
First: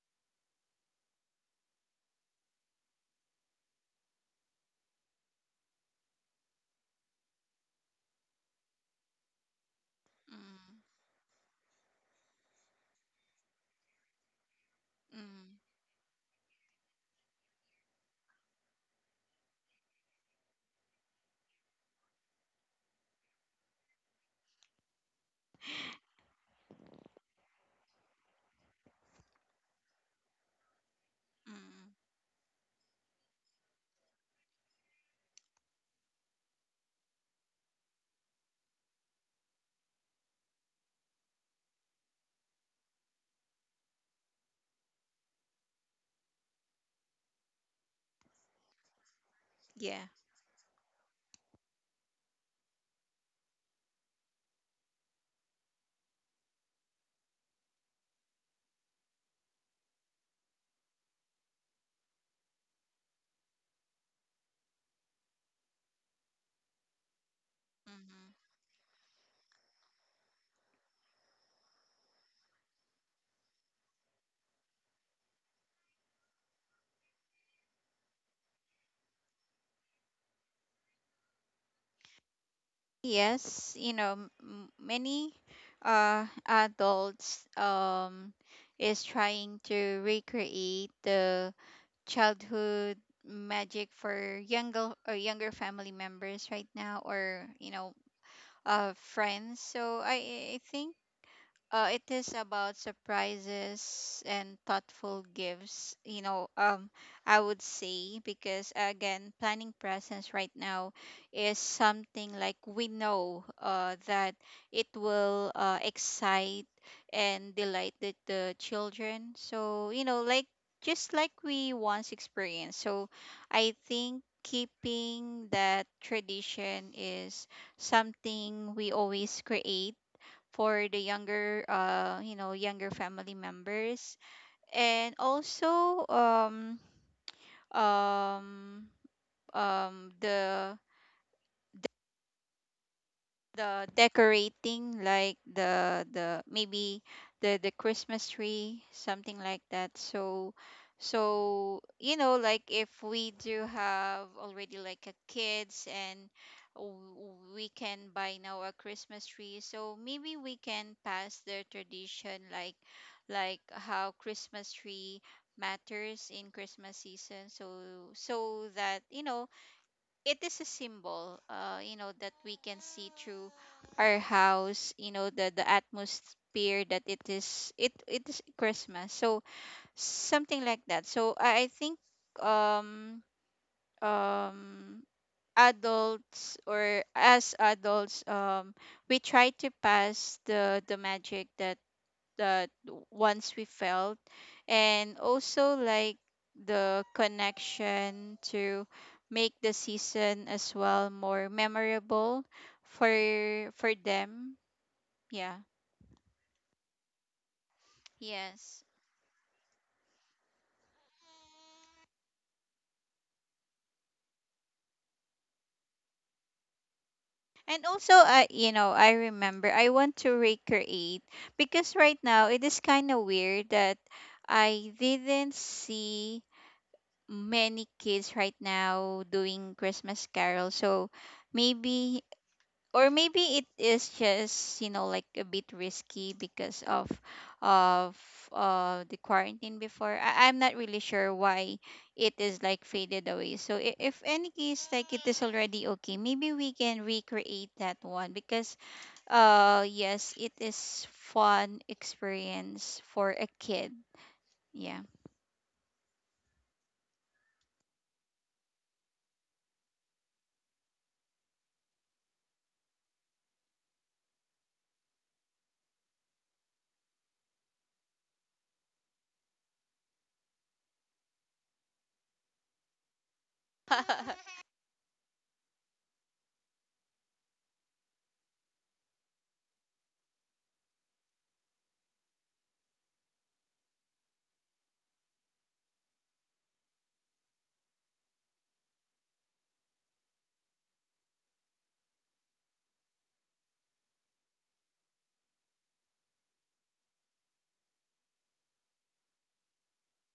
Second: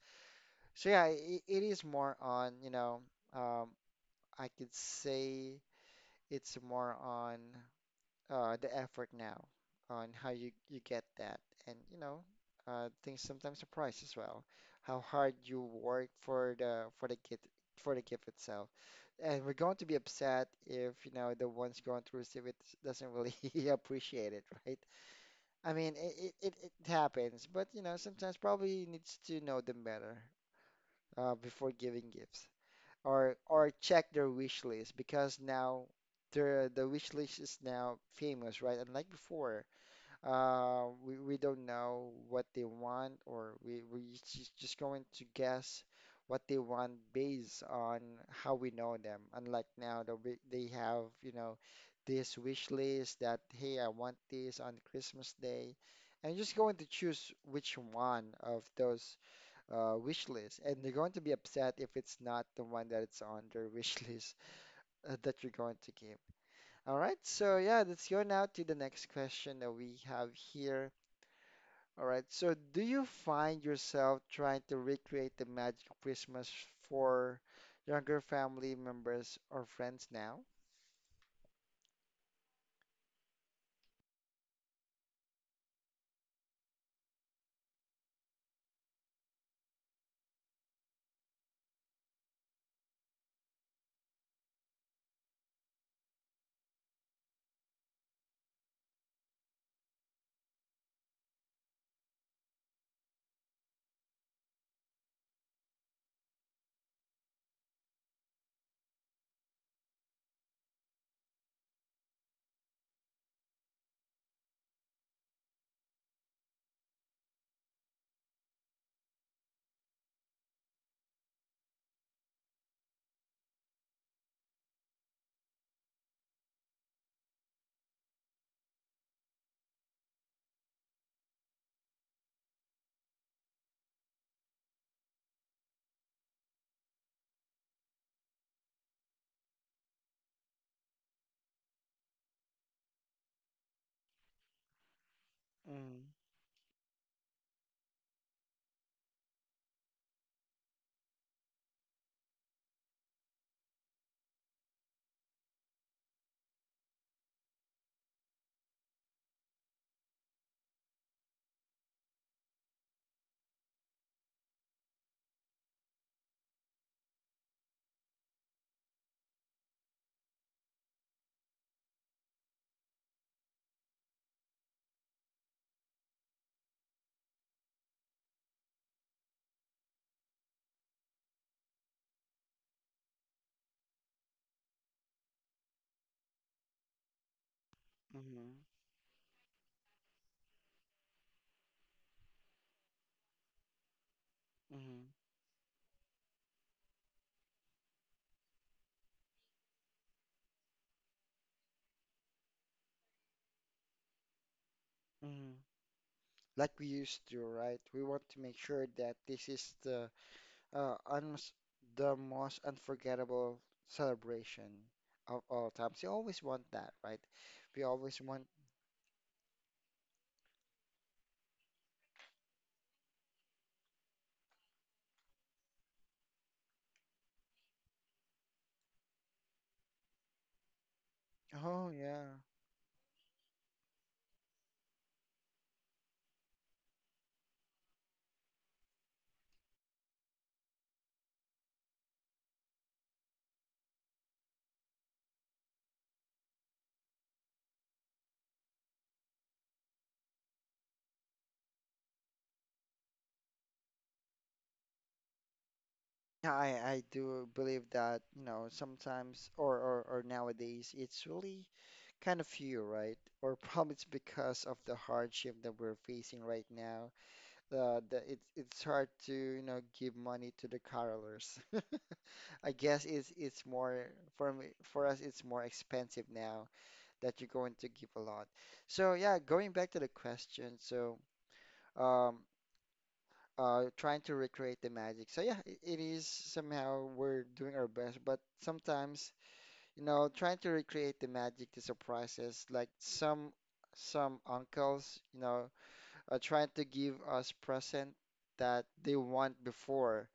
[SPEAKER 1] So yeah, it is more on, you know, um, I could say it's more on the effort now on how you get that and you know things sometimes surprise as well how hard
[SPEAKER 2] Mm-hmm.
[SPEAKER 1] you work for the gift itself and we're going to be upset if, you know, the one's going to receive it doesn't really appreciate it, right? I mean, it happens, but you know, sometimes probably needs to know them better before
[SPEAKER 2] Mm-hmm.
[SPEAKER 1] giving gifts or check their wish list because now the wish list is now famous, right? Unlike before, we don't know what they want, or we just going to guess what they want based on how we know them. Unlike now,
[SPEAKER 2] Yeah.
[SPEAKER 1] that we, they have, you know, this wish list that, hey, I want this on Christmas Day. And just going to choose which one of those wish lists. And they're going to be upset if it's not the one that it's on their wish list that you're going to give. All right, so yeah, let's go
[SPEAKER 2] Mm-hmm.
[SPEAKER 1] now to the next question that we have here. All right. So, do you find yourself trying to recreate the magic of Christmas for younger family members or friends now?
[SPEAKER 2] Yes, you know, many adults is trying to recreate the childhood magic for younger or younger family members right now, or, you know, friends. So I think it is about surprises and thoughtful gifts, you know, I would say. Because again, planning presents right now is something like we know that it will excite and delight the children. So, you know, like, just like we once experienced. So, I think keeping that tradition is something we always create for the younger, younger family members. And also um the decorating, like the
[SPEAKER 1] Mm-hmm.
[SPEAKER 2] the maybe the Christmas tree, something like that. So, so, you know, like, if we do have already like a kids, and we can buy now a Christmas tree, so maybe we can pass the tradition, like how Christmas tree matters in Christmas season. So, so that, you know, it is a symbol, you know, that we can see through our house, you know, the atmosphere, that it is, it is Christmas. So something like that. So I think, um um adults, or as adults,
[SPEAKER 1] Mm-hmm.
[SPEAKER 2] we try to pass the magic that that once we felt.
[SPEAKER 1] Mm-hmm.
[SPEAKER 2] And also, like, the connection to make the season as well more memorable for them. Yeah.
[SPEAKER 1] Mm-hmm. Like we used to, right? We want to make
[SPEAKER 2] Yes.
[SPEAKER 1] sure that this is the un the most unforgettable celebration of all times. You always want that, right?
[SPEAKER 2] And
[SPEAKER 1] We
[SPEAKER 2] also,
[SPEAKER 1] always
[SPEAKER 2] I
[SPEAKER 1] want.
[SPEAKER 2] you know, I remember I want to recreate, because right now it is kind of weird that I didn't see many kids right now doing Christmas carol. So
[SPEAKER 1] Oh
[SPEAKER 2] maybe,
[SPEAKER 1] yeah.
[SPEAKER 2] or maybe it is just, you know, like a bit risky because of of the quarantine before. I, I'm not really sure why it is like faded away. So if any case like it is already okay, maybe we can recreate that one, because yes, it is fun experience for a kid. Yeah.
[SPEAKER 1] Yeah, I do believe that, you know, sometimes or nowadays it's really kind of few, right? Or probably it's because of the hardship that we're facing right now. The it's hard to, you know, give money to the carolers. I guess it's more for me, for us it's more expensive now that you're going to give a lot. So yeah, going back to the question, so um trying to recreate the magic. So yeah, it is somehow we're doing our best, but sometimes you know, trying to recreate the magic to surprises, like some uncles, you know, are trying to give us present that they want before,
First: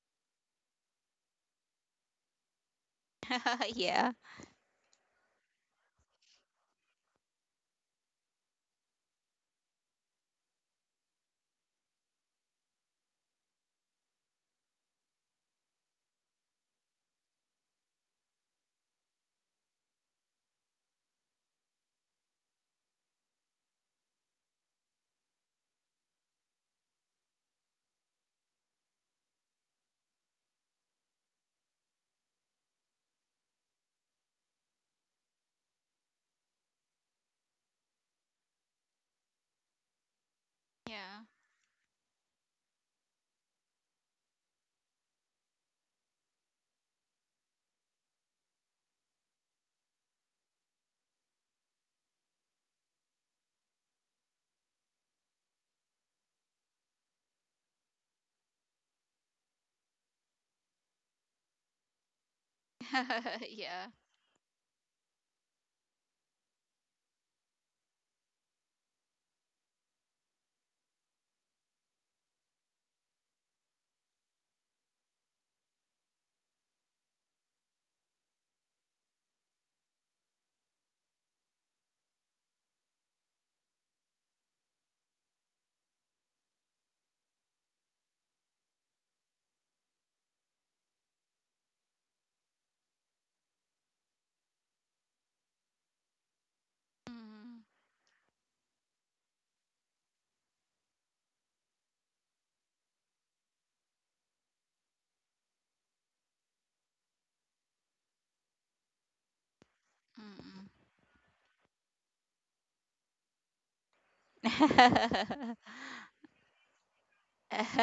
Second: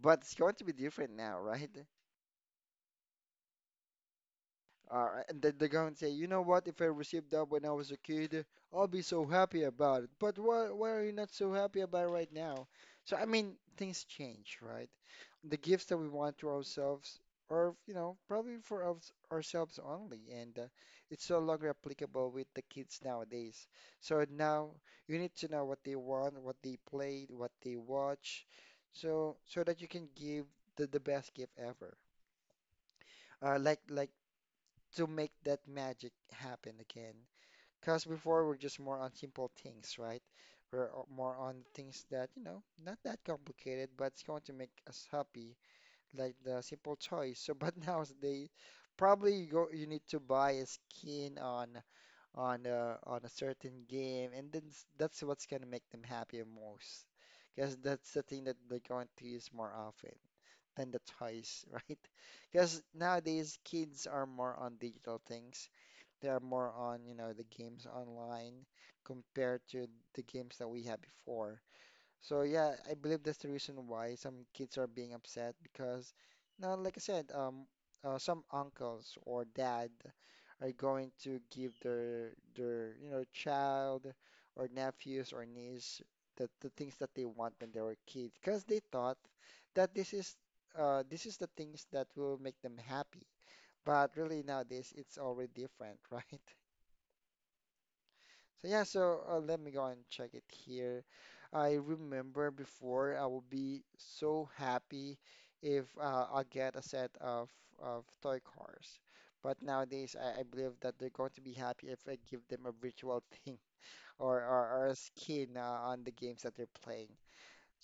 [SPEAKER 1] but it's going to be different now, right?
[SPEAKER 2] Yeah.
[SPEAKER 1] And then they're going to say, you know what? If I received that when I was a kid, I'll be so happy about it. But why are you not so happy about it right now? So, I mean, things change, right? The gifts that we want to ourselves are, you know, probably for ourselves only. And it's no longer applicable with the kids nowadays. So now you need to know what they want, what they played, what they watch, so that you can give the best gift ever. Like to make that magic happen again. Because before we're just more on simple things, right?
[SPEAKER 2] Yeah.
[SPEAKER 1] More on things that, you know, not that complicated, but it's going to make us happy, like the simple toys. So, but nowadays, probably you need to buy a skin on a certain game, and then that's what's gonna make them happy most. Because that's the thing that they're going to use more often than the toys, right? Because nowadays
[SPEAKER 2] Yeah.
[SPEAKER 1] kids are more on digital things they're more on, you know, the games online compared to the games that we had before. So yeah, I believe that's the reason why some kids are being upset because, now, like I said, some uncles or dad are going to give their you know child or nephews or niece the things that they want when they were kids because they thought that this is the things that will make them happy. But really nowadays it's already different, right?
[SPEAKER 2] Mm.
[SPEAKER 1] So yeah, so let me go and check it here. I remember before I would be so happy if I get a set of toy cars, but nowadays I believe that they're going to be happy if I give them a virtual thing or a skin on the games that they're playing.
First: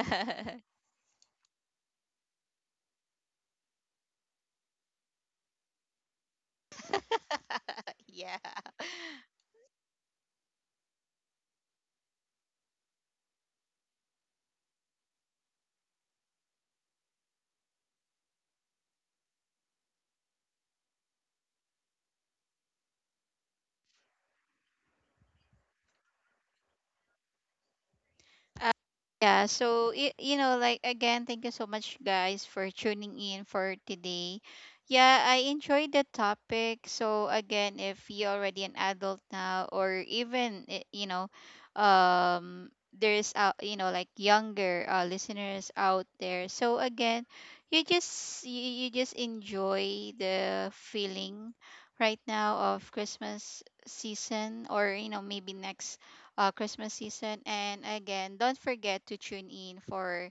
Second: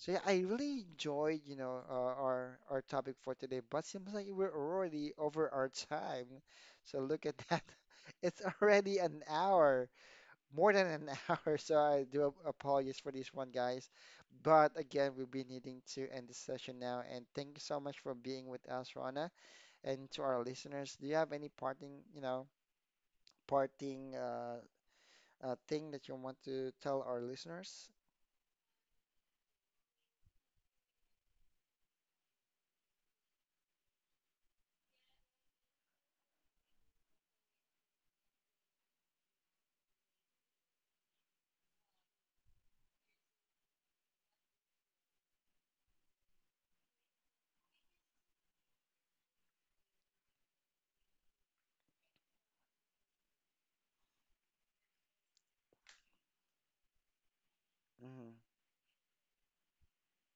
[SPEAKER 1] So yeah, I really enjoyed, you know, our topic for today, but seems like we're already over our time. So look at that.
[SPEAKER 2] Yeah.
[SPEAKER 1] It's already an hour more than an hour, so I do apologize for this one, guys. But again, we'll be needing to end the session now. And thank you so much for being with us, Rana, and to our listeners. Do you have any parting, you know, parting thing that you want to tell our listeners?
[SPEAKER 2] Uh, yeah. So, you know, like, again, thank you so much, guys, for tuning in for today. Yeah, I enjoyed the topic. So, again, if you're already an adult now, or even, eh, you know, there's, you know, like younger listeners out there. So, again, you just you just enjoy the feeling right now of Christmas season, or, you know, maybe next Christmas season. And
[SPEAKER 1] Mhm,
[SPEAKER 2] again, don't forget to tune in for,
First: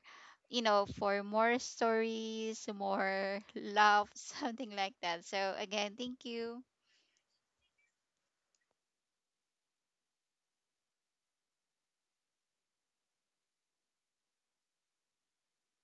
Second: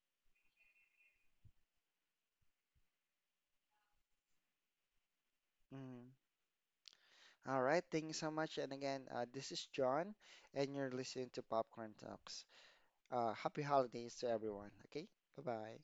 [SPEAKER 2] you know, for more stories, more love, something like that. So, again,
[SPEAKER 1] mhm.
[SPEAKER 2] thank you.
[SPEAKER 1] All right, thank you so much. And again, this is John, and you're listening to Popcorn Talks. Happy holidays to everyone. Okay, bye bye.